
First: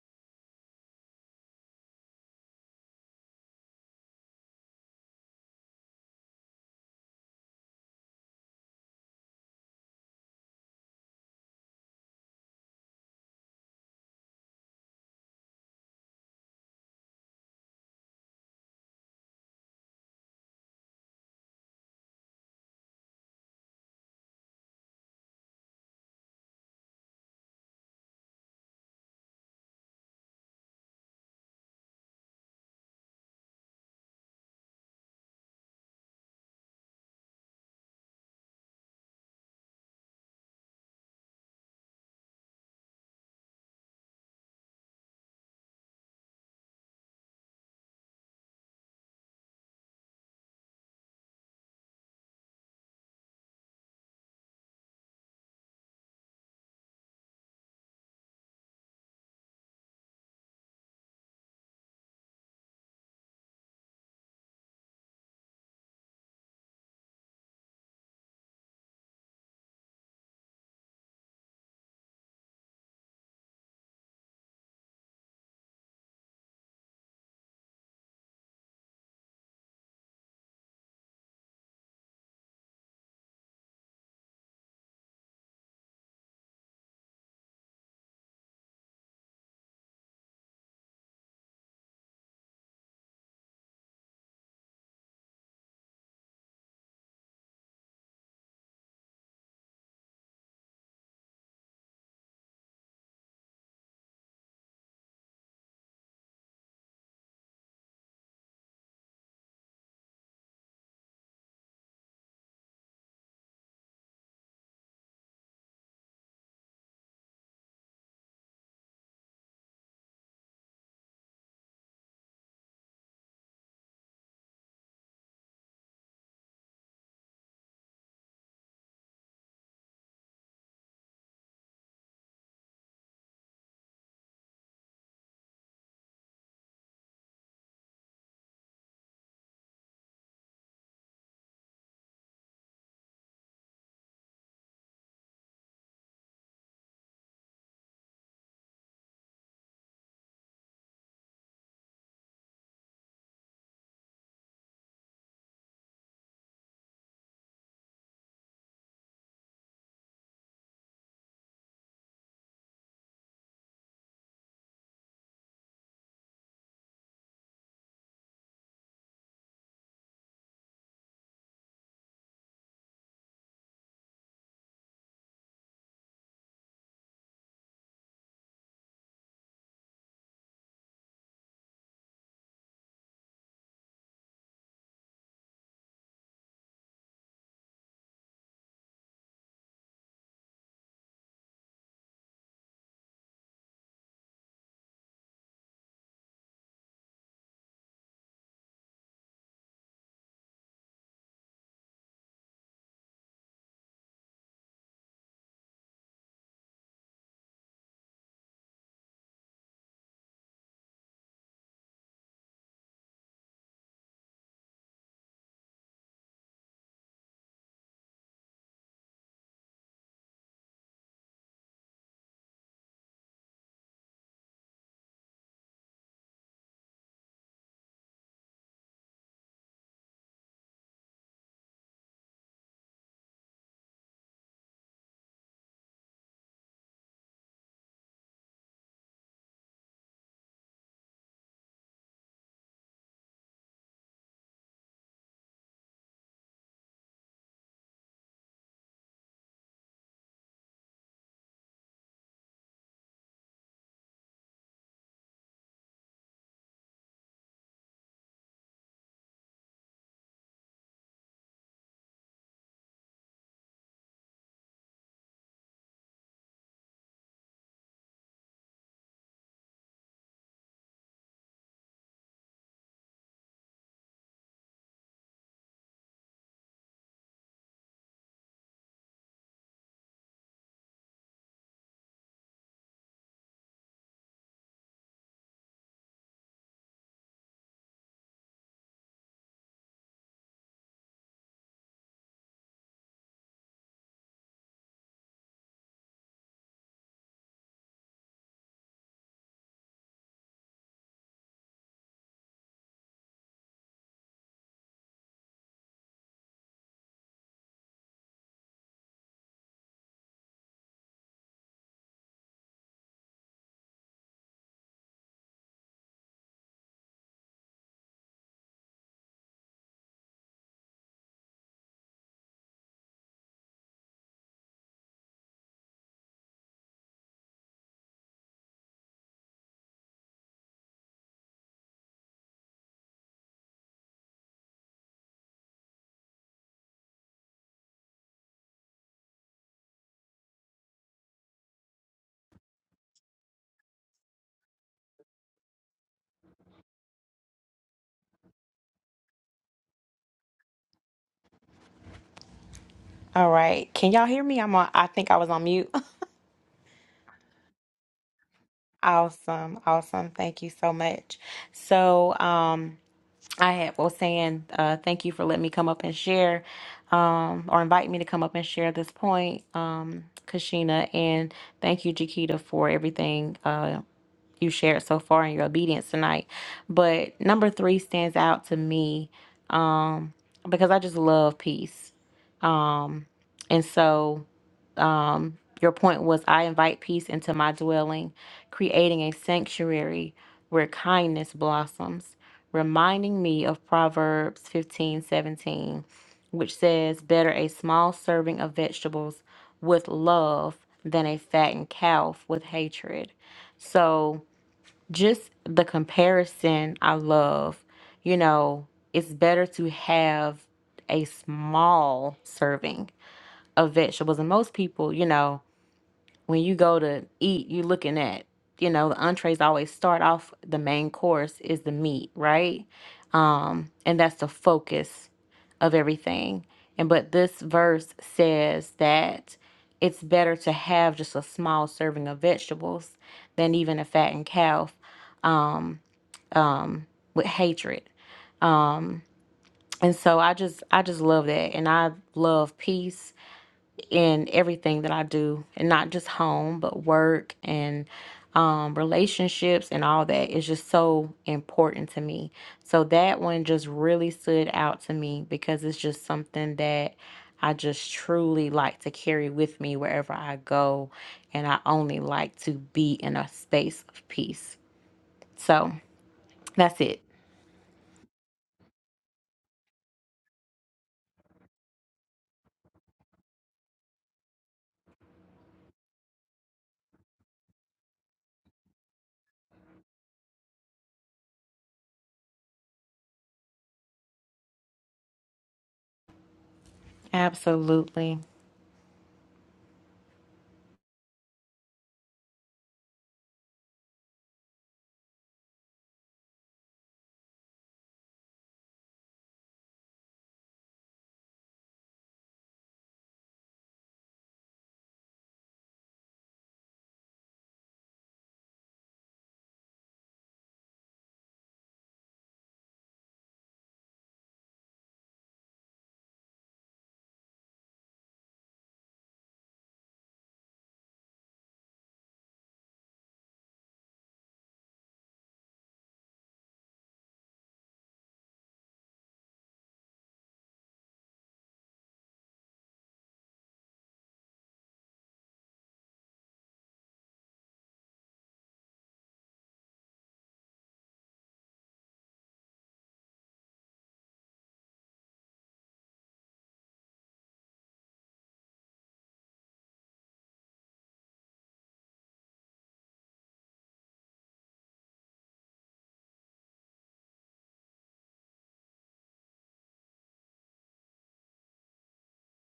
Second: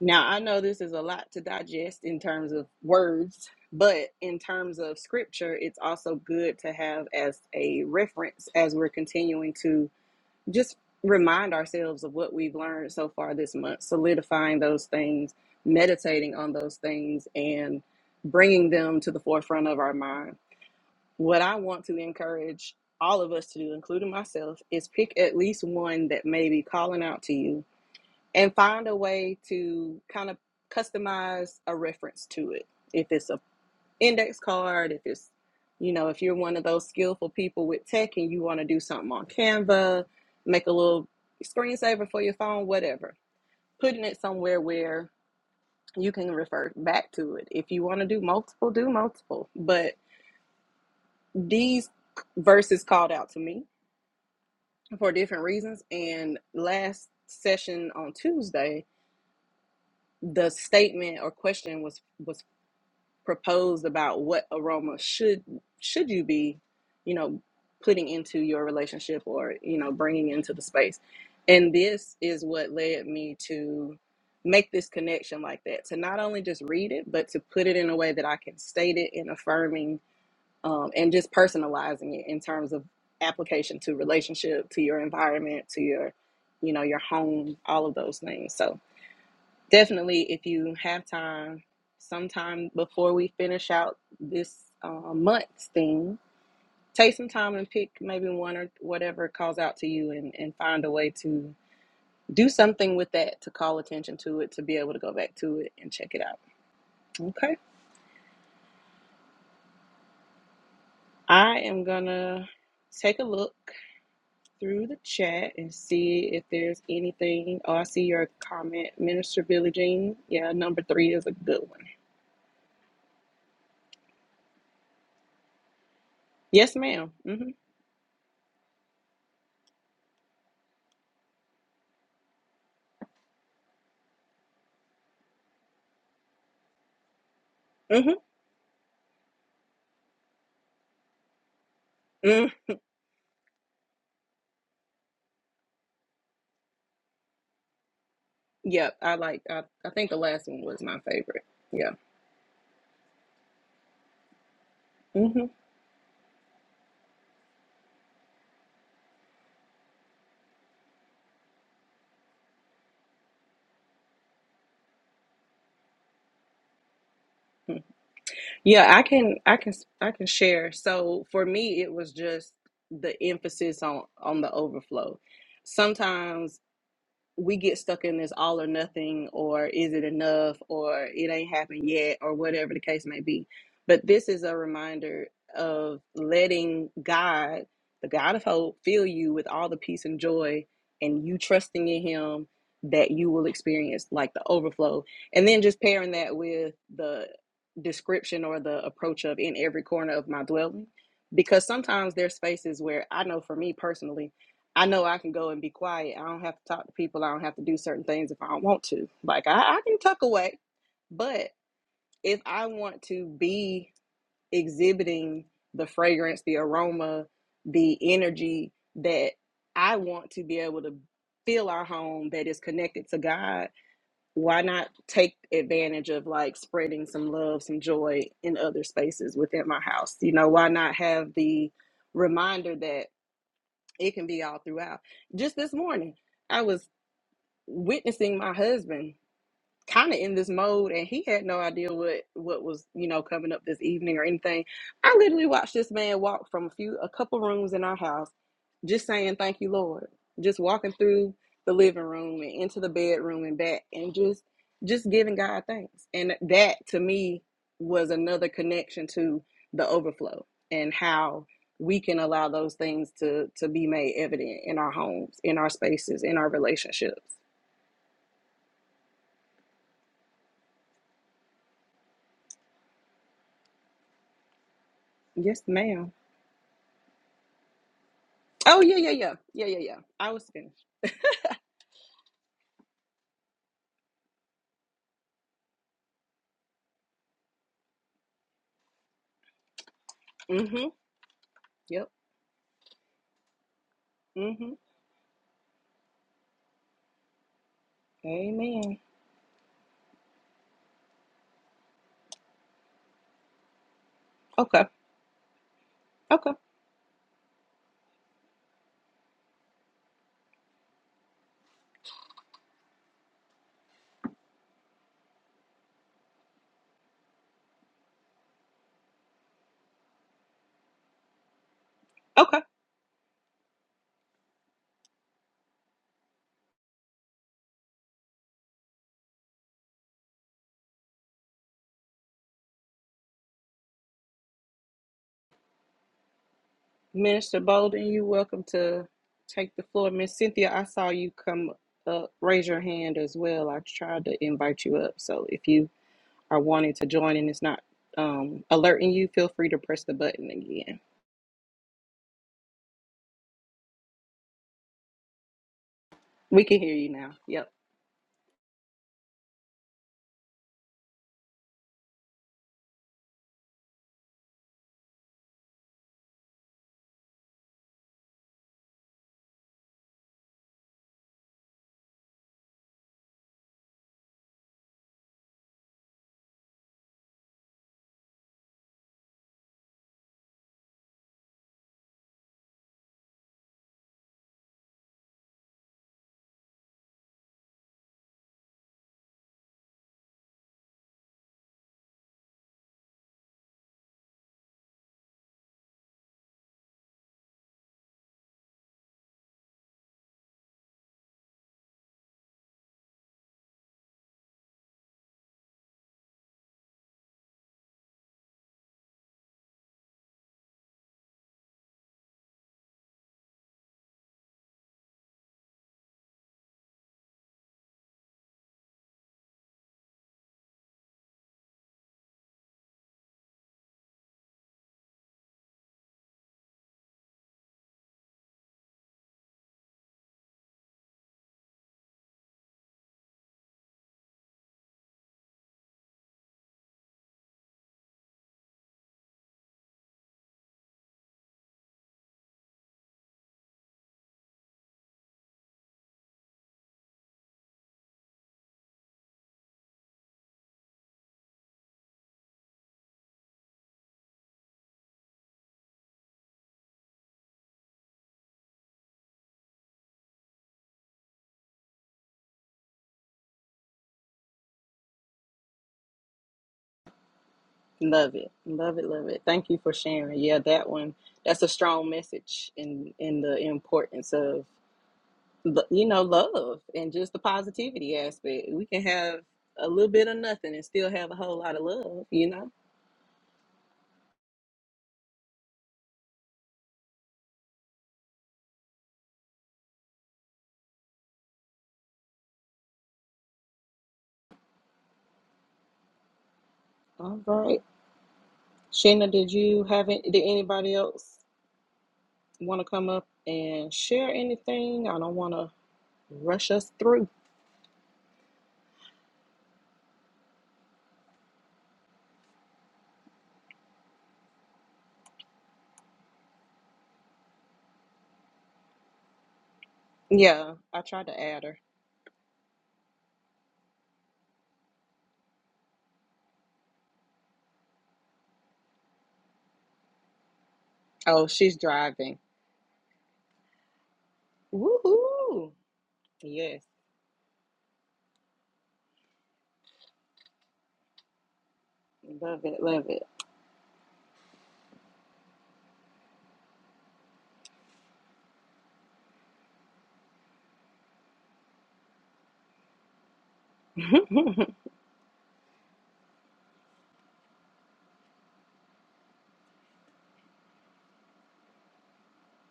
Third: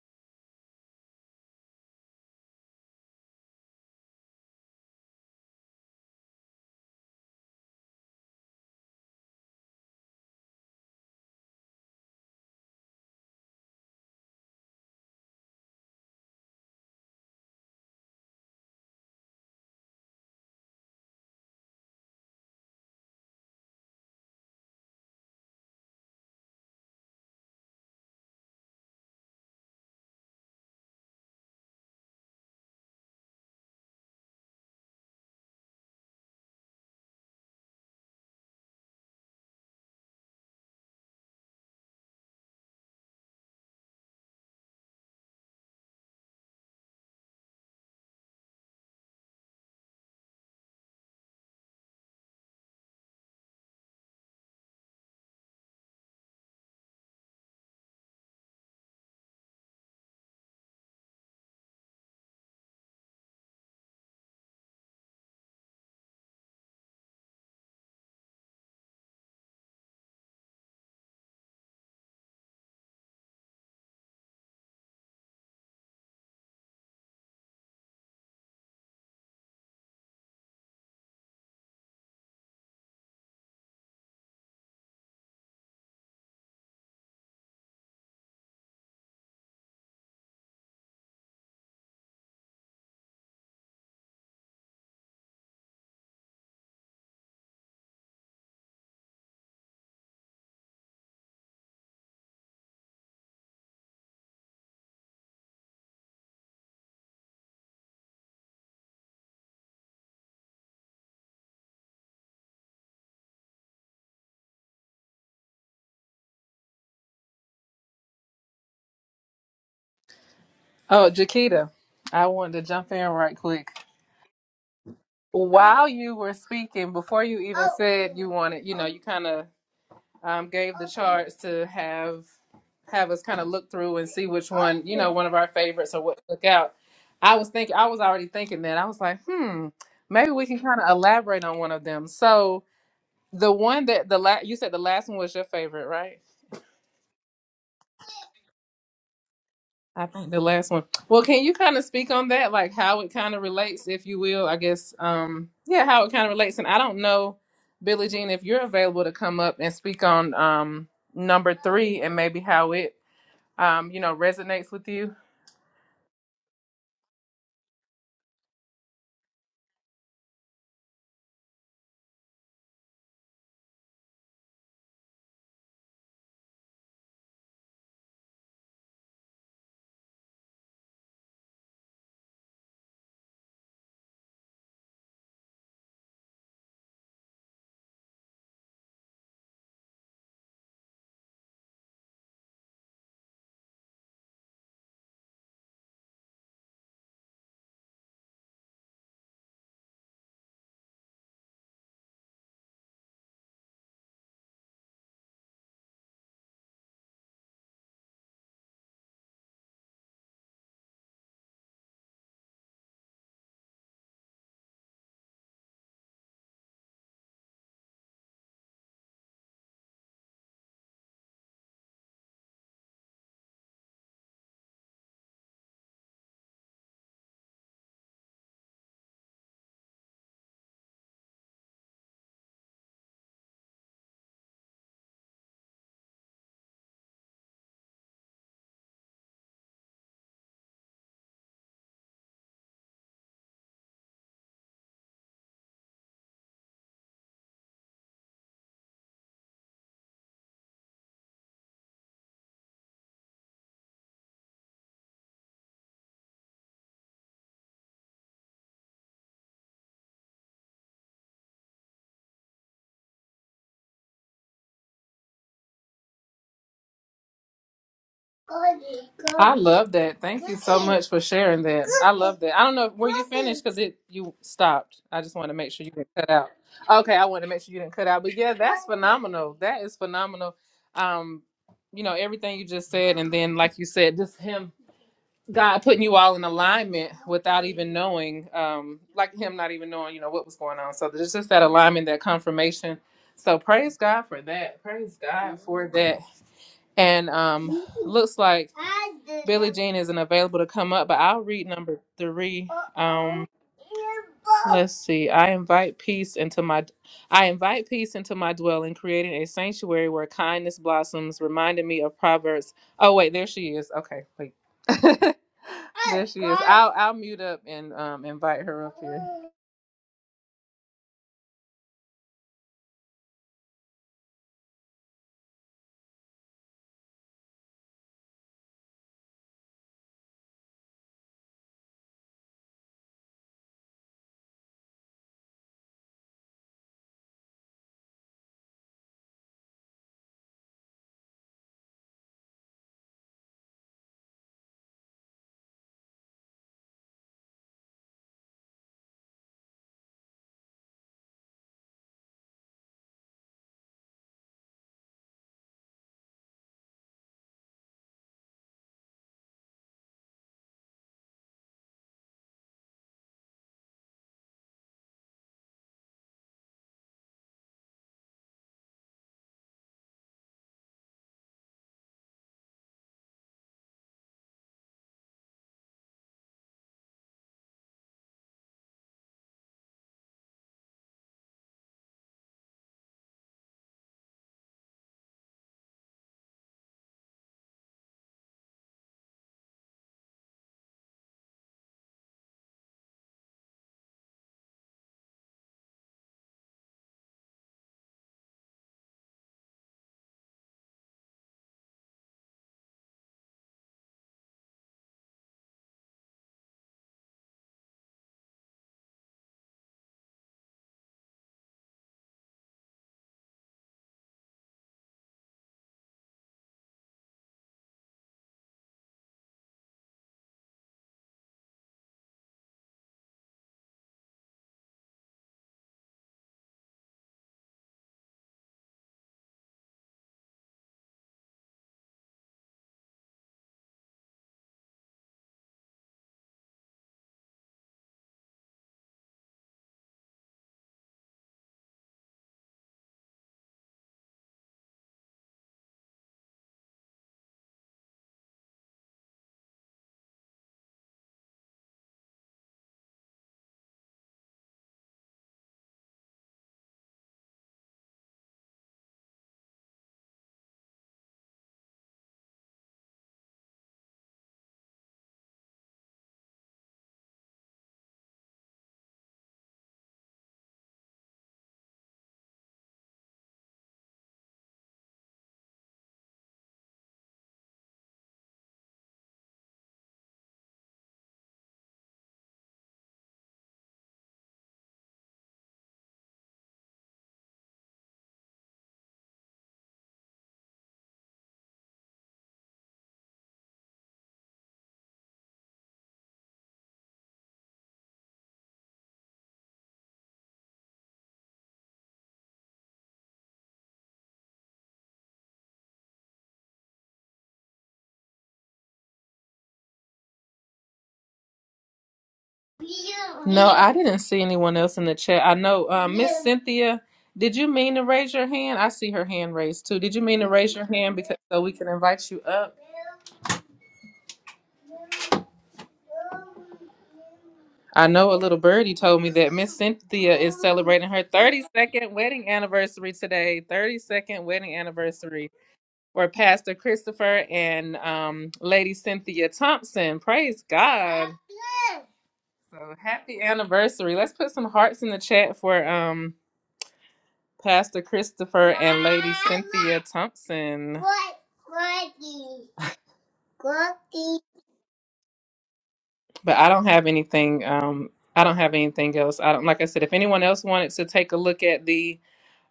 S2: Now, I know this is a lot to digest in terms of words, but in terms of scripture, it's also good to have as a reference as we're continuing to just remind ourselves of what we've learned so far this month, solidifying those things, meditating on those things, and bringing them to the forefront of our mind. What I want to encourage all of us to do, including myself, is pick at least one that may be calling out to you and find a way to kind of customize a reference to it. If it's a index card, if it's you know, if you're one of those skillful people with tech and you want to do something on Canva, make a little screensaver for your phone, whatever. Putting it somewhere where you can refer back to it. If you want to do multiple, do multiple. But these verses called out to me for different reasons. And last session on Tuesday, the statement or question was was proposed about what aroma should should you be you know putting into your relationship or you know bringing into the space and this is what led me to make this connection like that to not only just read it but to put it in a way that i can state it and affirming um, and just personalizing it in terms of application to relationship to your environment to your you know your home all of those things so Definitely, if you have time, sometime before we finish out this uh, month's thing, take some time and pick maybe one or whatever calls out to you and, and find a way to do something with that to call attention to it, to be able to go back to it and check it out. Okay. I am going to take a look through the chat and see if there's anything. Oh, I see your comment, Minister Billie Jean. Yeah, number three is a good
S1: Jaquita,
S2: one.
S1: I wanted to jump in right quick. While you were
S2: Yes,
S1: speaking,
S2: madam
S1: before you
S2: Mm-hmm.
S1: even Oh. said you wanted, you know, you kind of um, gave the charts to have have us kind of look through and see which one, you know, one of our favorites or what stuck out. I was thinking, I was
S2: Mm-hmm.
S1: already thinking that. I was like, hmm, maybe we can kind of elaborate on one of them.
S2: Mm-hmm.
S1: So the one that the last, you said the last one was your favorite, right?
S2: Yep, I like. I, I
S1: I
S2: think the
S1: think the
S2: last one
S1: last
S2: was
S1: one.
S2: my
S1: Well, can
S2: favorite.
S1: you kind of
S2: Yeah.
S1: speak on that, like how it kind of relates, if you will? I guess, um,
S2: hmm
S1: yeah, how it kind of relates. And I don't know, Billie Jean, if you're available to come up and speak on um, number three and maybe how it, um, you know, resonates with you.
S2: Yeah, I can. I can. I can share. So for me, it was just the emphasis on on the overflow. Sometimes we get stuck in this all or nothing or is it enough or it ain't happened yet or whatever the case may be. But this is a reminder of letting God, the God of hope, fill you with all the peace and joy and you trusting in him that you will experience like the overflow. And then just pairing that with the description or the approach of in every corner of my dwelling because sometimes there's spaces where I know for me personally I know I can go and be quiet. I don't have to talk to people. I don't have to do certain things if I don't want to. Like I, I can tuck away, but if I want to be exhibiting the fragrance, the aroma, the energy that I want to be able to feel our home that is connected to God, why not take advantage of like spreading some love, some joy in other spaces within my house? You know, why not have the reminder that it can be all throughout. Just this morning, I was witnessing my husband kind of in this mode and he had no idea what what was you know coming up this evening or anything i literally watched this man walk from a few a couple rooms in our house just saying thank you lord just walking through the living room and into the bedroom and back and just just giving god thanks and that to me was another connection to the overflow and how we can allow those things to to be made evident in our homes in our spaces in our relationships
S1: I love that. Thank you so much for sharing that. I love that. I don't know were you finished because it you stopped. I just want to
S2: yes
S1: make sure you didn't
S2: ma'am
S1: cut out. Okay, I want to make sure you didn't cut out. But yeah,
S2: Oh
S1: that's
S2: yeah, yeah, yeah,
S1: phenomenal.
S2: yeah, yeah,
S1: That is
S2: yeah. I was
S1: phenomenal.
S2: finished.
S1: Um, you know everything you just said, and then like you said, just him, God putting you all in alignment without even knowing, um, like him not even knowing, you know what was going
S2: Mm-hmm.
S1: on. So there's just that alignment,
S2: Yep.
S1: that confirmation. So praise God for
S2: Mm-hmm.
S1: that. Praise God for that. And um, looks like
S2: Amen.
S1: Billie Jean isn't available to come up, but I'll read number three. Um,
S2: Okay.
S1: let's see. I invite peace
S2: Okay.
S1: into my, I invite peace into my dwelling, creating a sanctuary where kindness blossoms. Reminding me of Proverbs. Oh wait, there she is. Okay, wait. [LAUGHS] there she is. I'll I'll mute up and um invite her up here.
S2: Okay. Minister Bolden, you welcome to take the floor. Miss Cynthia, I saw you come up. Raise your hand as well. I tried to invite you up. So if you are wanting to join and it's not um, alerting you, feel free to press the button again.
S3: All right. Can y'all hear me? I'm on, I think I was on mute. [LAUGHS]
S2: We can hear you now. Yep.
S3: Awesome. Awesome. Thank you so much. So, um, I had, was saying, uh, thank you for letting me come up and share, um, or invite me to come up and share this point, um, Kashina, and thank you, Jakita, for everything, uh, you shared so far in your obedience tonight. But number three stands out to me um, because I just love peace. Um, and so um, your point was I invite peace into my dwelling, creating a sanctuary where kindness blossoms, reminding me of Proverbs fifteen seventeen, which says, Better a small serving of vegetables with love than a fattened calf with hatred. So, just the comparison I love. You know, it's better to have a small serving of vegetables. And most people, you know, when you go to eat, you're looking at, you know, the entrees always start off the main course is the meat, right? Um, and that's the focus of everything. And but this verse says that it's better to have just a small serving of vegetables than even a fattened calf Um, um, with hatred. And so I just I just love that and I love peace in everything that I do and not just home but work and um, relationships and all that is just so important to me. So that one just really stood out to me because it's just something that I just truly like to carry with me wherever I go and I only like to be in a space of peace. So that's it.
S2: Love it. Love it. Love it. Thank you for sharing. Yeah, that one. That's a strong message in in the importance of lo- you know, love and just the positivity aspect. We can have a little bit of nothing and still have a whole lot of love, you know?
S3: Absolutely.
S2: All right. Shana, did you have it? Did anybody else want to come up and share anything? I don't want to rush us through.
S1: No, I didn't see anyone else in the chat. I know uh, Miss Cynthia. Did you mean to raise your hand? I see her hand raised too. Did you mean to raise
S2: Yeah,
S1: your
S2: I
S1: hand
S2: tried
S1: because
S2: to
S1: so
S2: add
S1: we
S2: her.
S1: can invite you up? I know a little birdie told me that Miss Cynthia is celebrating her
S2: Oh, she's
S1: 32nd
S2: driving.
S1: wedding anniversary today. 32nd wedding anniversary
S2: Woohoo!
S1: for Pastor
S2: Yes,
S1: Christopher and um, Lady Cynthia Thompson. Praise God.
S2: love it,
S1: So
S2: love
S1: happy anniversary. Let's put some hearts in the chat for um Pastor Christopher and Lady Cynthia Thompson.
S2: it. [LAUGHS]
S1: But I don't have anything um I don't have anything else. I don't like I said if anyone else wanted to take a look at the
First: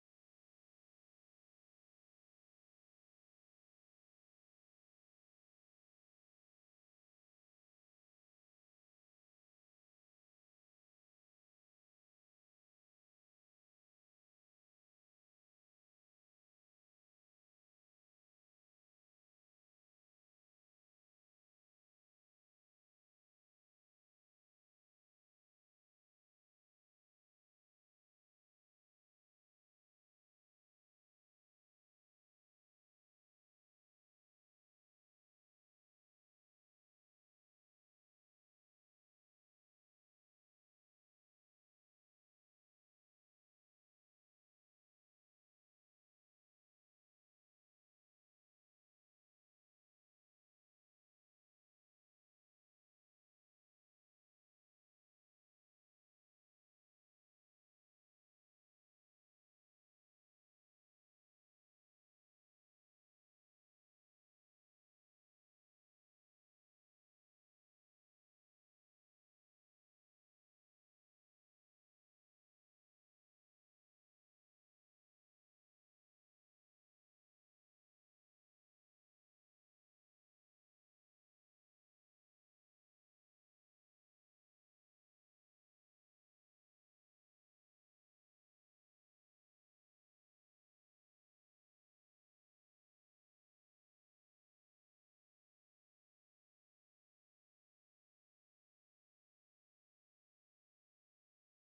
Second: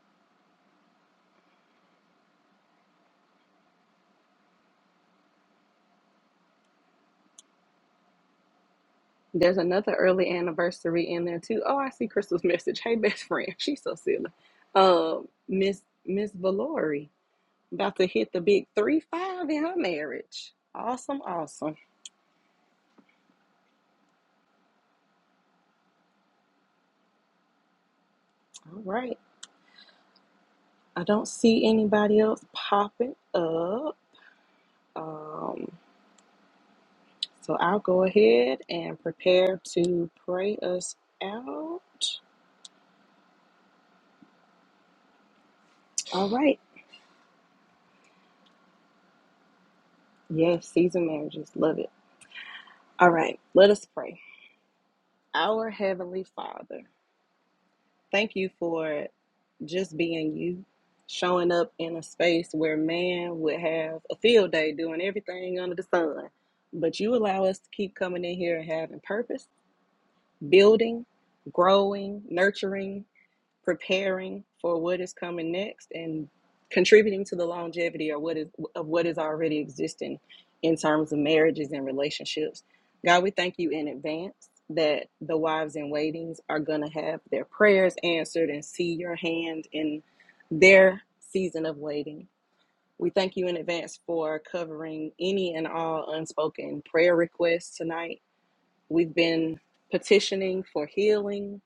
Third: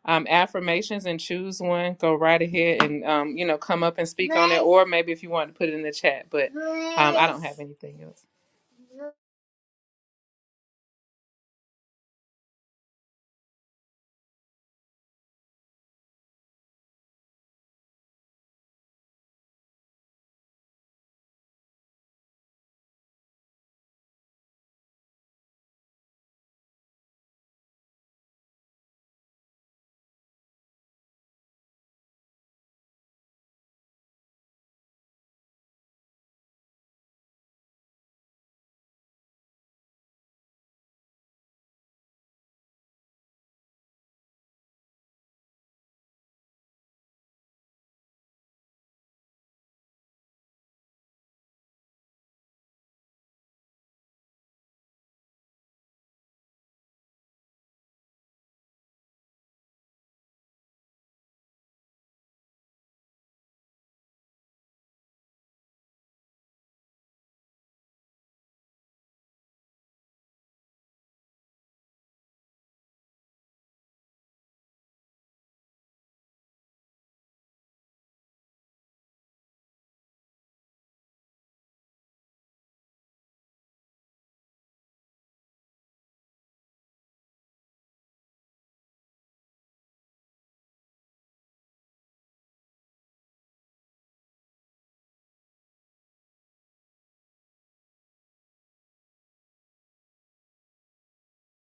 S1: um affirmations and choose one, go right ahead and um you know come up and speak on it or maybe if you wanted to put it in the chat, but um I don't have anything else.
S2: There's another early anniversary in there too. Oh, I see Crystal's [LAUGHS] message. Hey, best friend. She's so silly. Uh, Miss Miss Valori about to hit the big three five in her marriage. Awesome, awesome. All right. I don't see anybody else popping up. Um, so I'll go ahead and prepare to pray us out. All right. Yes, season marriages. Love it. All right. Let us pray. Our Heavenly Father. Thank you for just being you, showing up in a space where man would have a field day doing everything under the sun. But you allow us to keep coming in here and having purpose, building, growing, nurturing preparing for what is coming next and contributing to the longevity or what is of what is already existing in terms of marriages and relationships. God, we thank you in advance that the wives in waitings are going to have their prayers answered and see your hand in their season of waiting. We thank you in advance for covering any and all unspoken prayer requests tonight We've been petitioning for healing.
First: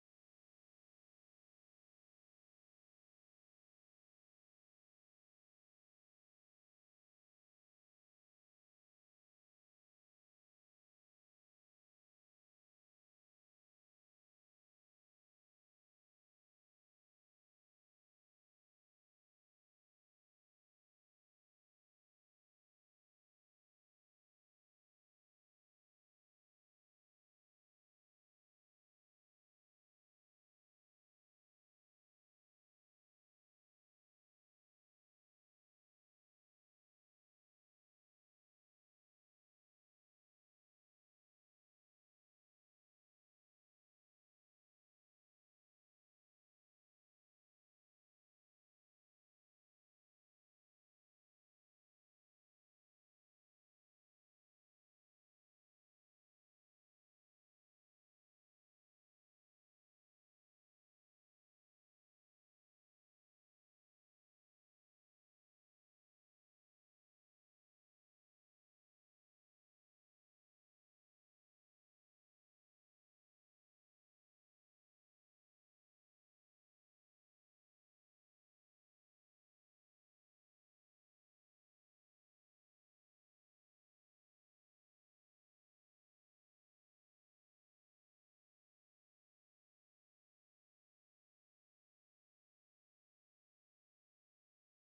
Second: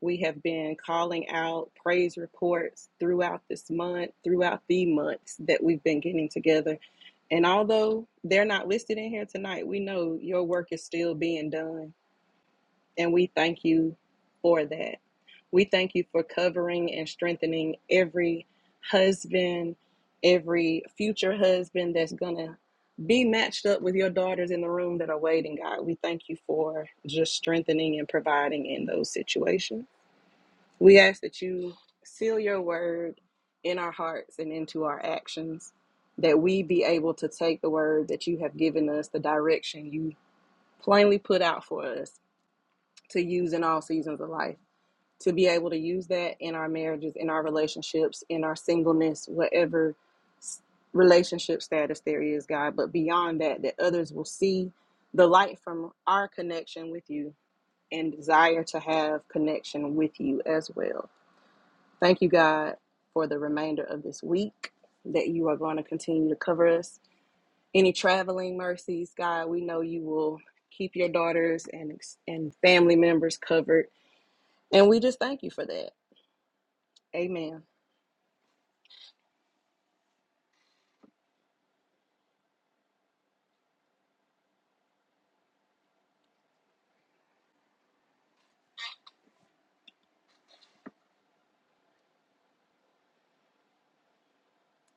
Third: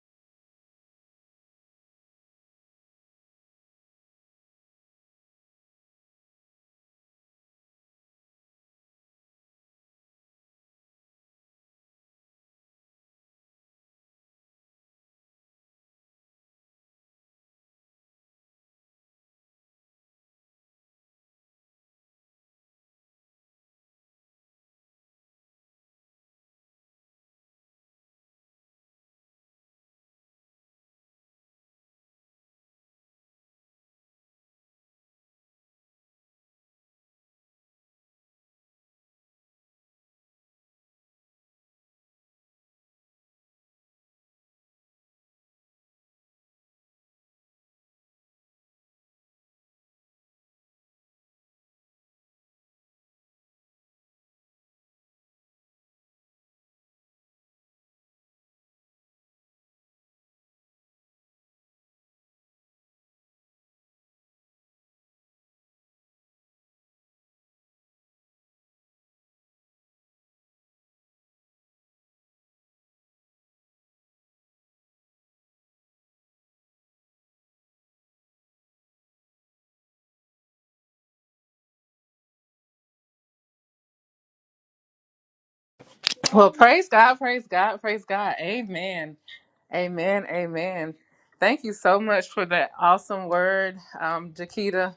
S2: We have been calling out praise reports throughout this month, throughout the months that we've been getting together. And although they're not listed in here tonight, we know your work is still being done. And we thank you for that. We thank you for covering and strengthening every husband, every future husband that's going to be matched up with your daughters in the room that are waiting, God. We thank you for just strengthening and providing in those situations. We ask that you seal your word in our hearts and into our actions, that we be able to take the word that you have given us, the direction you plainly put out for us to use in all seasons of life to be able to use that in our marriages in our relationships in our singleness whatever relationship status there is god but beyond that that others will see the light from our connection with you and desire to have connection with you as well thank you god for the remainder of this week that you are going to continue to cover us any traveling mercies god we know you will keep your daughters and and family members covered and we just thank you for that. Amen.
S1: Well, praise God, praise God, praise God. Amen. Amen. Amen. Thank you so much for that awesome word, um, Jakita.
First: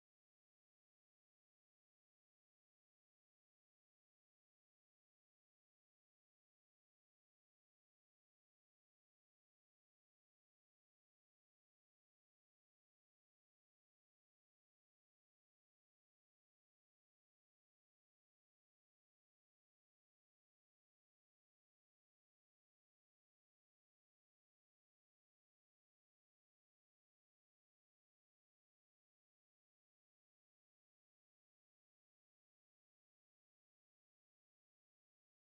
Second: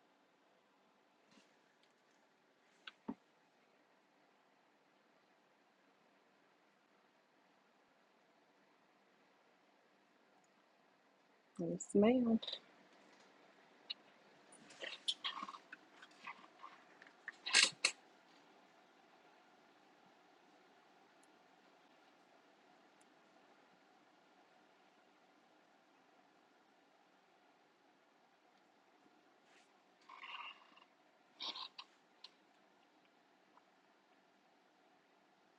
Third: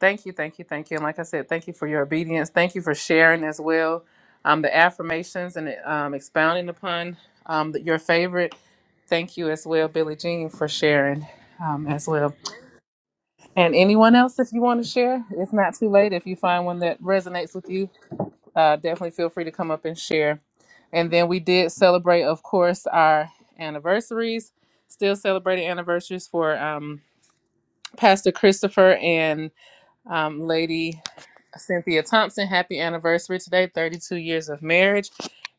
S1: Thank you, thank you, thank you. And like I said, thank you for your obedience. Thank you for sharing as well um, the affirmations and um, expounding upon um, your favorite. Thank you as well, Billie Jean, for sharing um,
S2: Yes,
S1: as well.
S2: ma'am.
S1: And anyone else, if you want to share, it's not too late. If you find one that resonates with you, uh, definitely feel free to come up and share. And then we did celebrate, of course, our anniversaries. Still celebrating anniversaries for um, Pastor Christopher and um, Lady Cynthia Thompson. Happy anniversary today, 32 years of marriage.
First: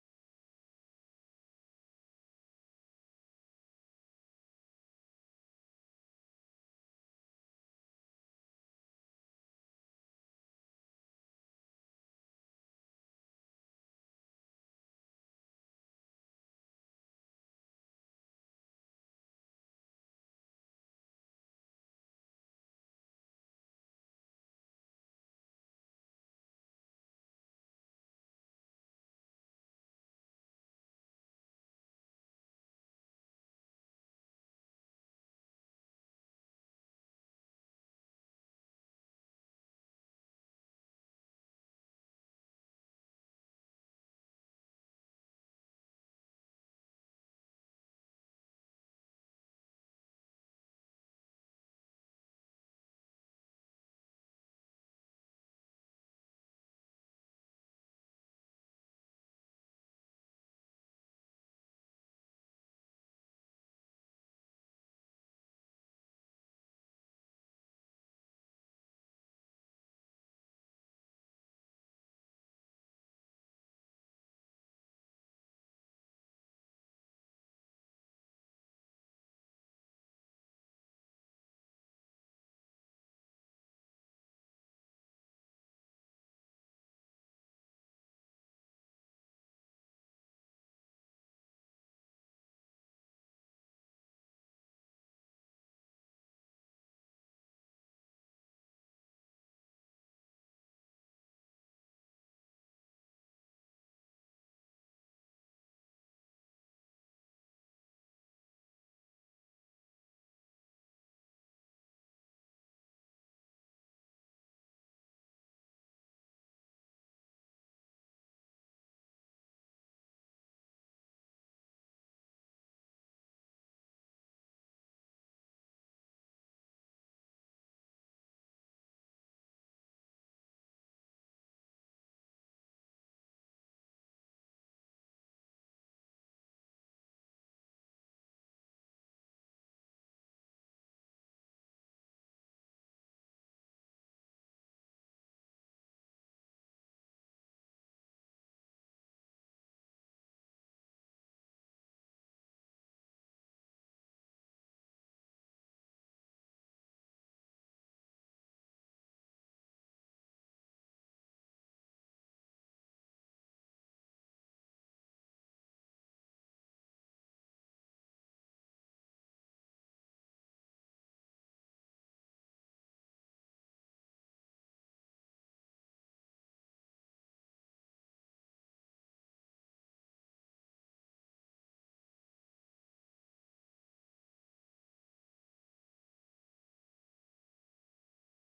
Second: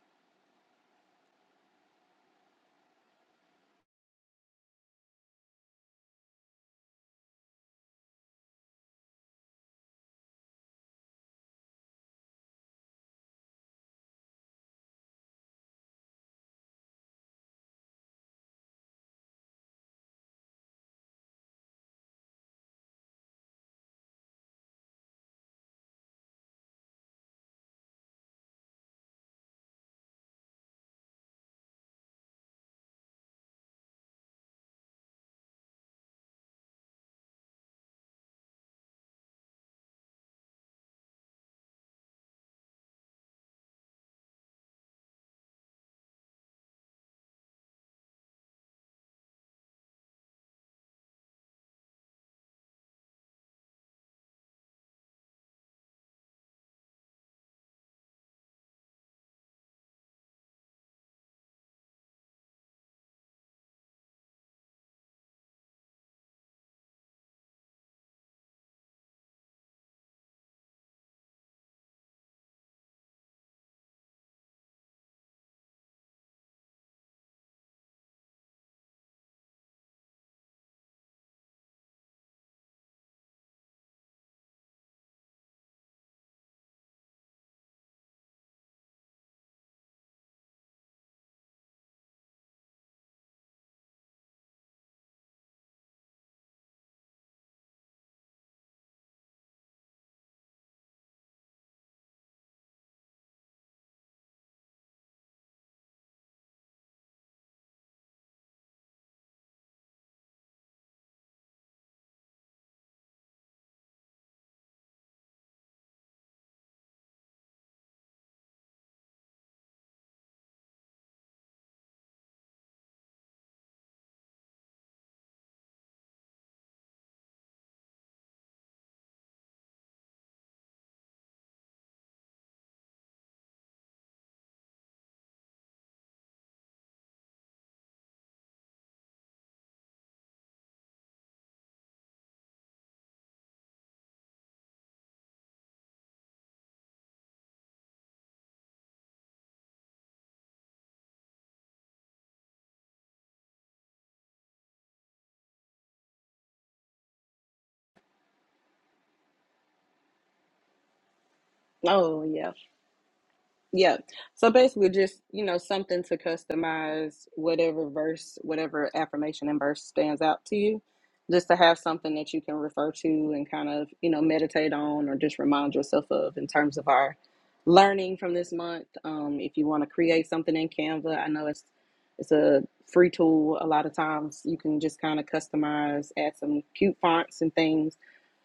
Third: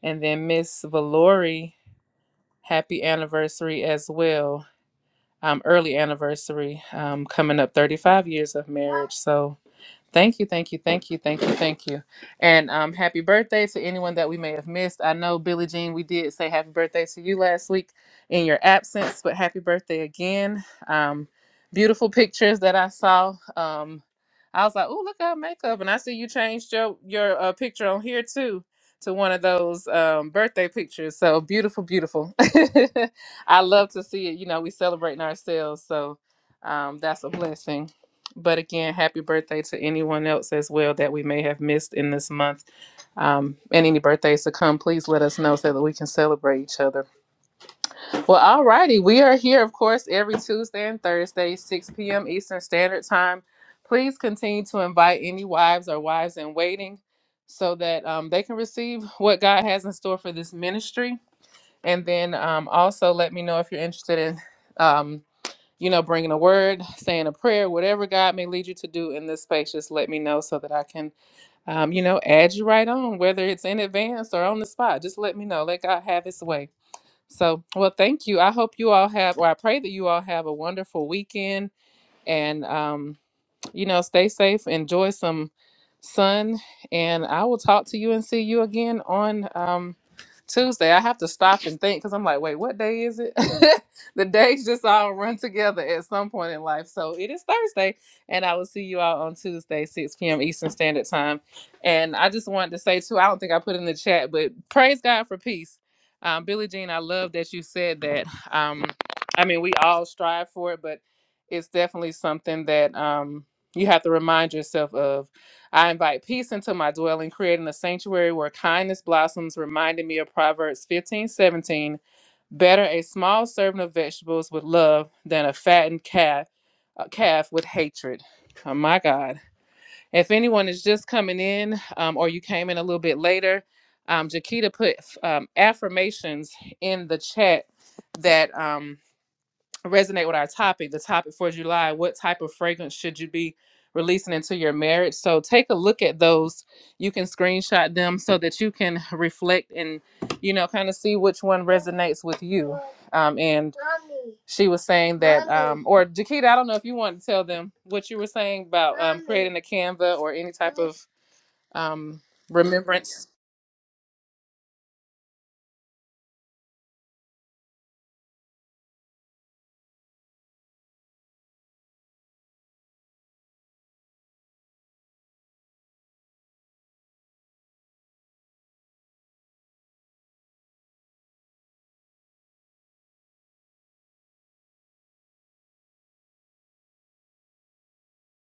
S1: And then Miss Valori, happy anniversary as well. Um, early anniversary um, coming up 35 years of marriage. So, Thank you, thank you, thank you, thank you, thank you. And um, happy birthday to anyone that we may have missed. I know, Billie Jean, we did say happy birthday to you last week in your absence, but happy birthday again. Um, beautiful pictures that I saw. Um, I was like, oh, look at her makeup. And I see you changed your, your uh, picture on here too to one of those um, birthday pictures. So beautiful, beautiful. [LAUGHS] I love to see it. You know, we celebrating ourselves. So um, that's a blessing. But again, happy birthday to anyone else as well that we may have missed in this month. Um, and any birthdays to come, please let us know so that we can celebrate each other. Well, alrighty, we are here, of course, every Tuesday and Thursday, 6 p.m. Eastern Standard Time. Please continue to invite any wives or wives in waiting so that um, they can receive what God has in store for this ministry. And then um, also let me know if you're interested in. Um, you know, bringing a word, saying a prayer, whatever God may lead you to do in this space, just let me know so that I can, um, you know, add you right on, whether it's in advance or on the spot. Just let me know. Let God have His way. So, well, thank you. I hope you all have, or I pray that you all have a wonderful weekend. And, um, you know, stay safe, enjoy some sun, and I will talk to you and see you again on um, Tuesday. I have to stop and think because I'm like, wait, what day is it? [LAUGHS] the days just all run together at some point in life. So it is Thursday, and I will see you all on Tuesday, 6 p.m. Eastern Standard Time. And I just wanted to say, too, I don't think I put in the chat, but praise God for peace. Um, Billie Jean, I love that you said that. Um, I mean, we all strive for it, but it's definitely something that. Um, you have to remind yourself of I invite peace into my dwelling, creating a sanctuary where kindness blossoms, reminding me of Proverbs fifteen seventeen. Better a small serving of vegetables with love than a fattened calf, a calf with hatred. Oh my God. If anyone is just coming in um, or you came in a little bit later, um, Jakita put um, affirmations in the chat that. um, resonate with our topic, the topic for July, what type of fragrance should you be releasing into your marriage? So take a look at those. You can screenshot them so that you can [LAUGHS] reflect and, you know, kind of see which one resonates with you. Um, and she was saying that, um, or Jakita, I don't know if you want to tell them what you were saying about um, creating a Canva or any type of um,
S2: Oh, yeah.
S1: remembrance.
S2: Yeah. So basically, just, you know, something to customize whatever verse, whatever affirmation and verse stands out to you, just to have something that you can refer to and kind of, you know, meditate on or just remind yourself of in terms of our learning from this month. Um, if you want to create something in Canva, I know it's it's a free tool a lot of times you can just kind of customize add some cute fonts and things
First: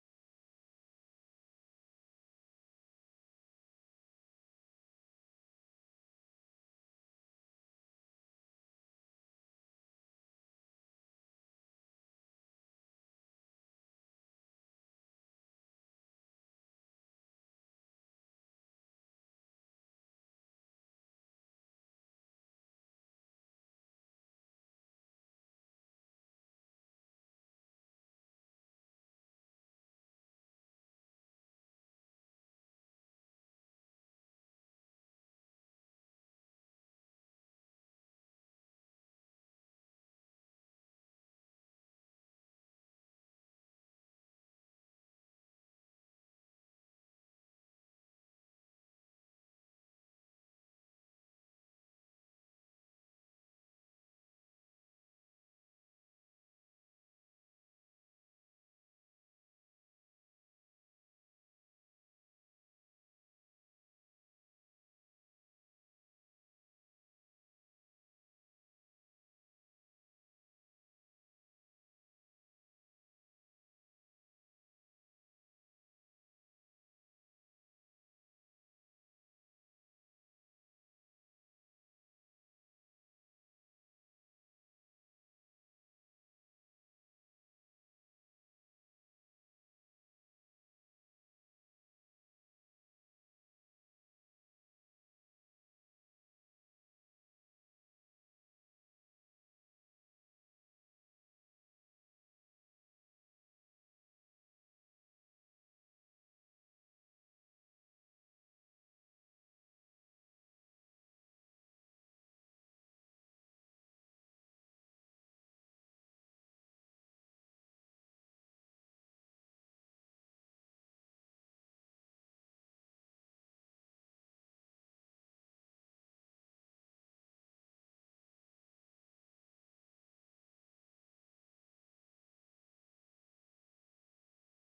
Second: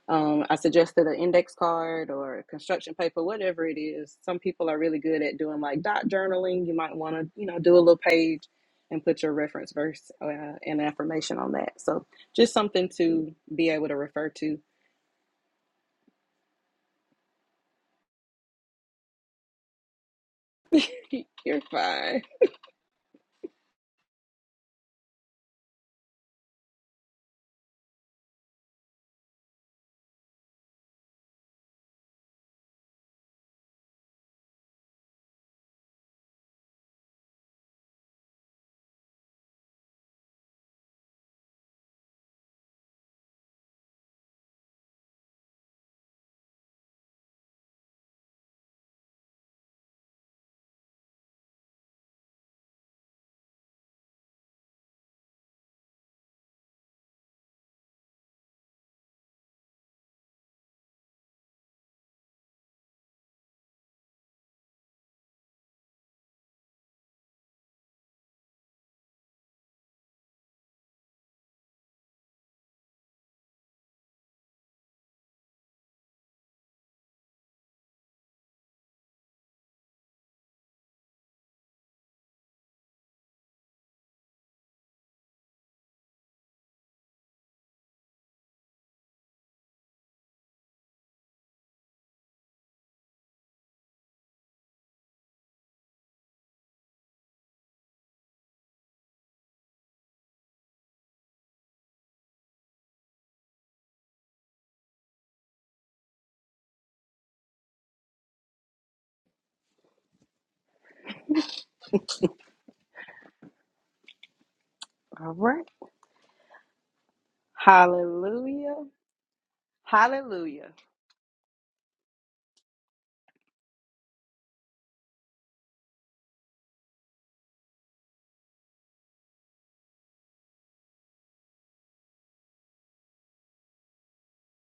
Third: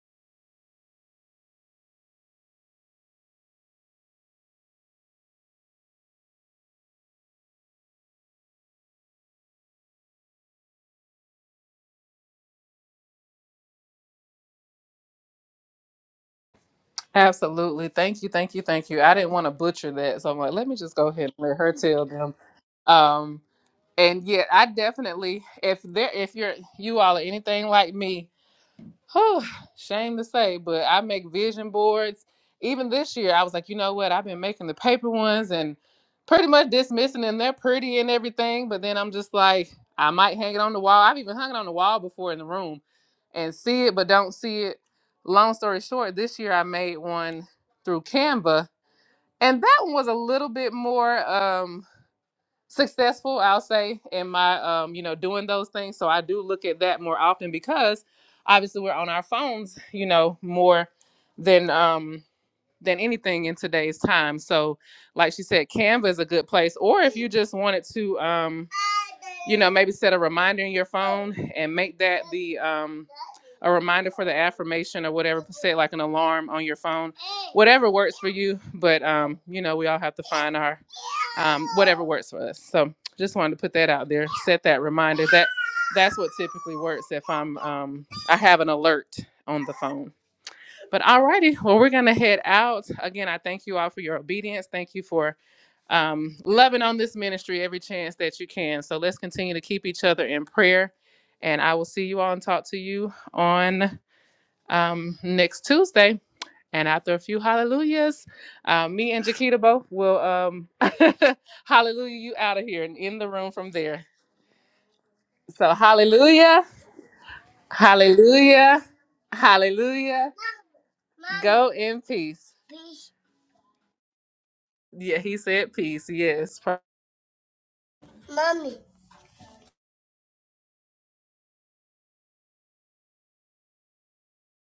S2: Um, I suggested an index card or construction paper, whatever it is. Some people are really good at doing like dot journaling. You might want to, you know, do a little page and put your reference verse uh, and affirmation on that. So just something to be able to refer to.
S1: Absolutely. Thank you. Thank you. Thank you. I didn't want to butcher that. So I'm like, let me just go ahead
S2: [LAUGHS]
S1: and let
S2: You're
S1: her tell
S2: fine.
S1: them. Um, and yet I definitely if there if you're you all are anything like me, whew, shame to say, but I make vision boards. Even this year, I was like, you know what? I've been making the paper ones and pretty much dismissing them. They're pretty and everything, but then I'm just like, I might hang it on the wall. I've even hung it on the wall before in the room and see it, but don't see it. Long story short, this year I made one through Canva, and that one was a little bit more. um successful i'll say in my um you know doing those things so i do look at that more often because obviously we're on our phones you know more than um than anything in today's time. So, like she said, Canva is a good place. Or if you just wanted to, um, you know, maybe set a reminder in your phone and make that the um, a reminder for the affirmation or whatever. Set like an alarm on your phone, whatever works for you. But um, you know, we all have to find our um, whatever works for us. So, just wanted to put that out there. Set that reminder. That that's what typically works if I'm um, I have an alert on the phone. But alrighty, well, we're gonna head out. Again, I thank you all for your obedience. Thank you for um, loving on this ministry every chance that you can. So let's continue to keep each other in prayer. And I will see you all and talk to you on um, next Tuesday. And after a few hallelujah,s uh, me and Jaquita both will um, [LAUGHS] hallelujah you out of here and in the room from there.
S2: All
S1: So
S2: right.
S1: hallelujah,
S2: Hallelujah.
S1: hallelujah, hallelujah.
S2: Hallelujah.
S1: Go in peace. Yeah, he said peace. Yes. Mommy.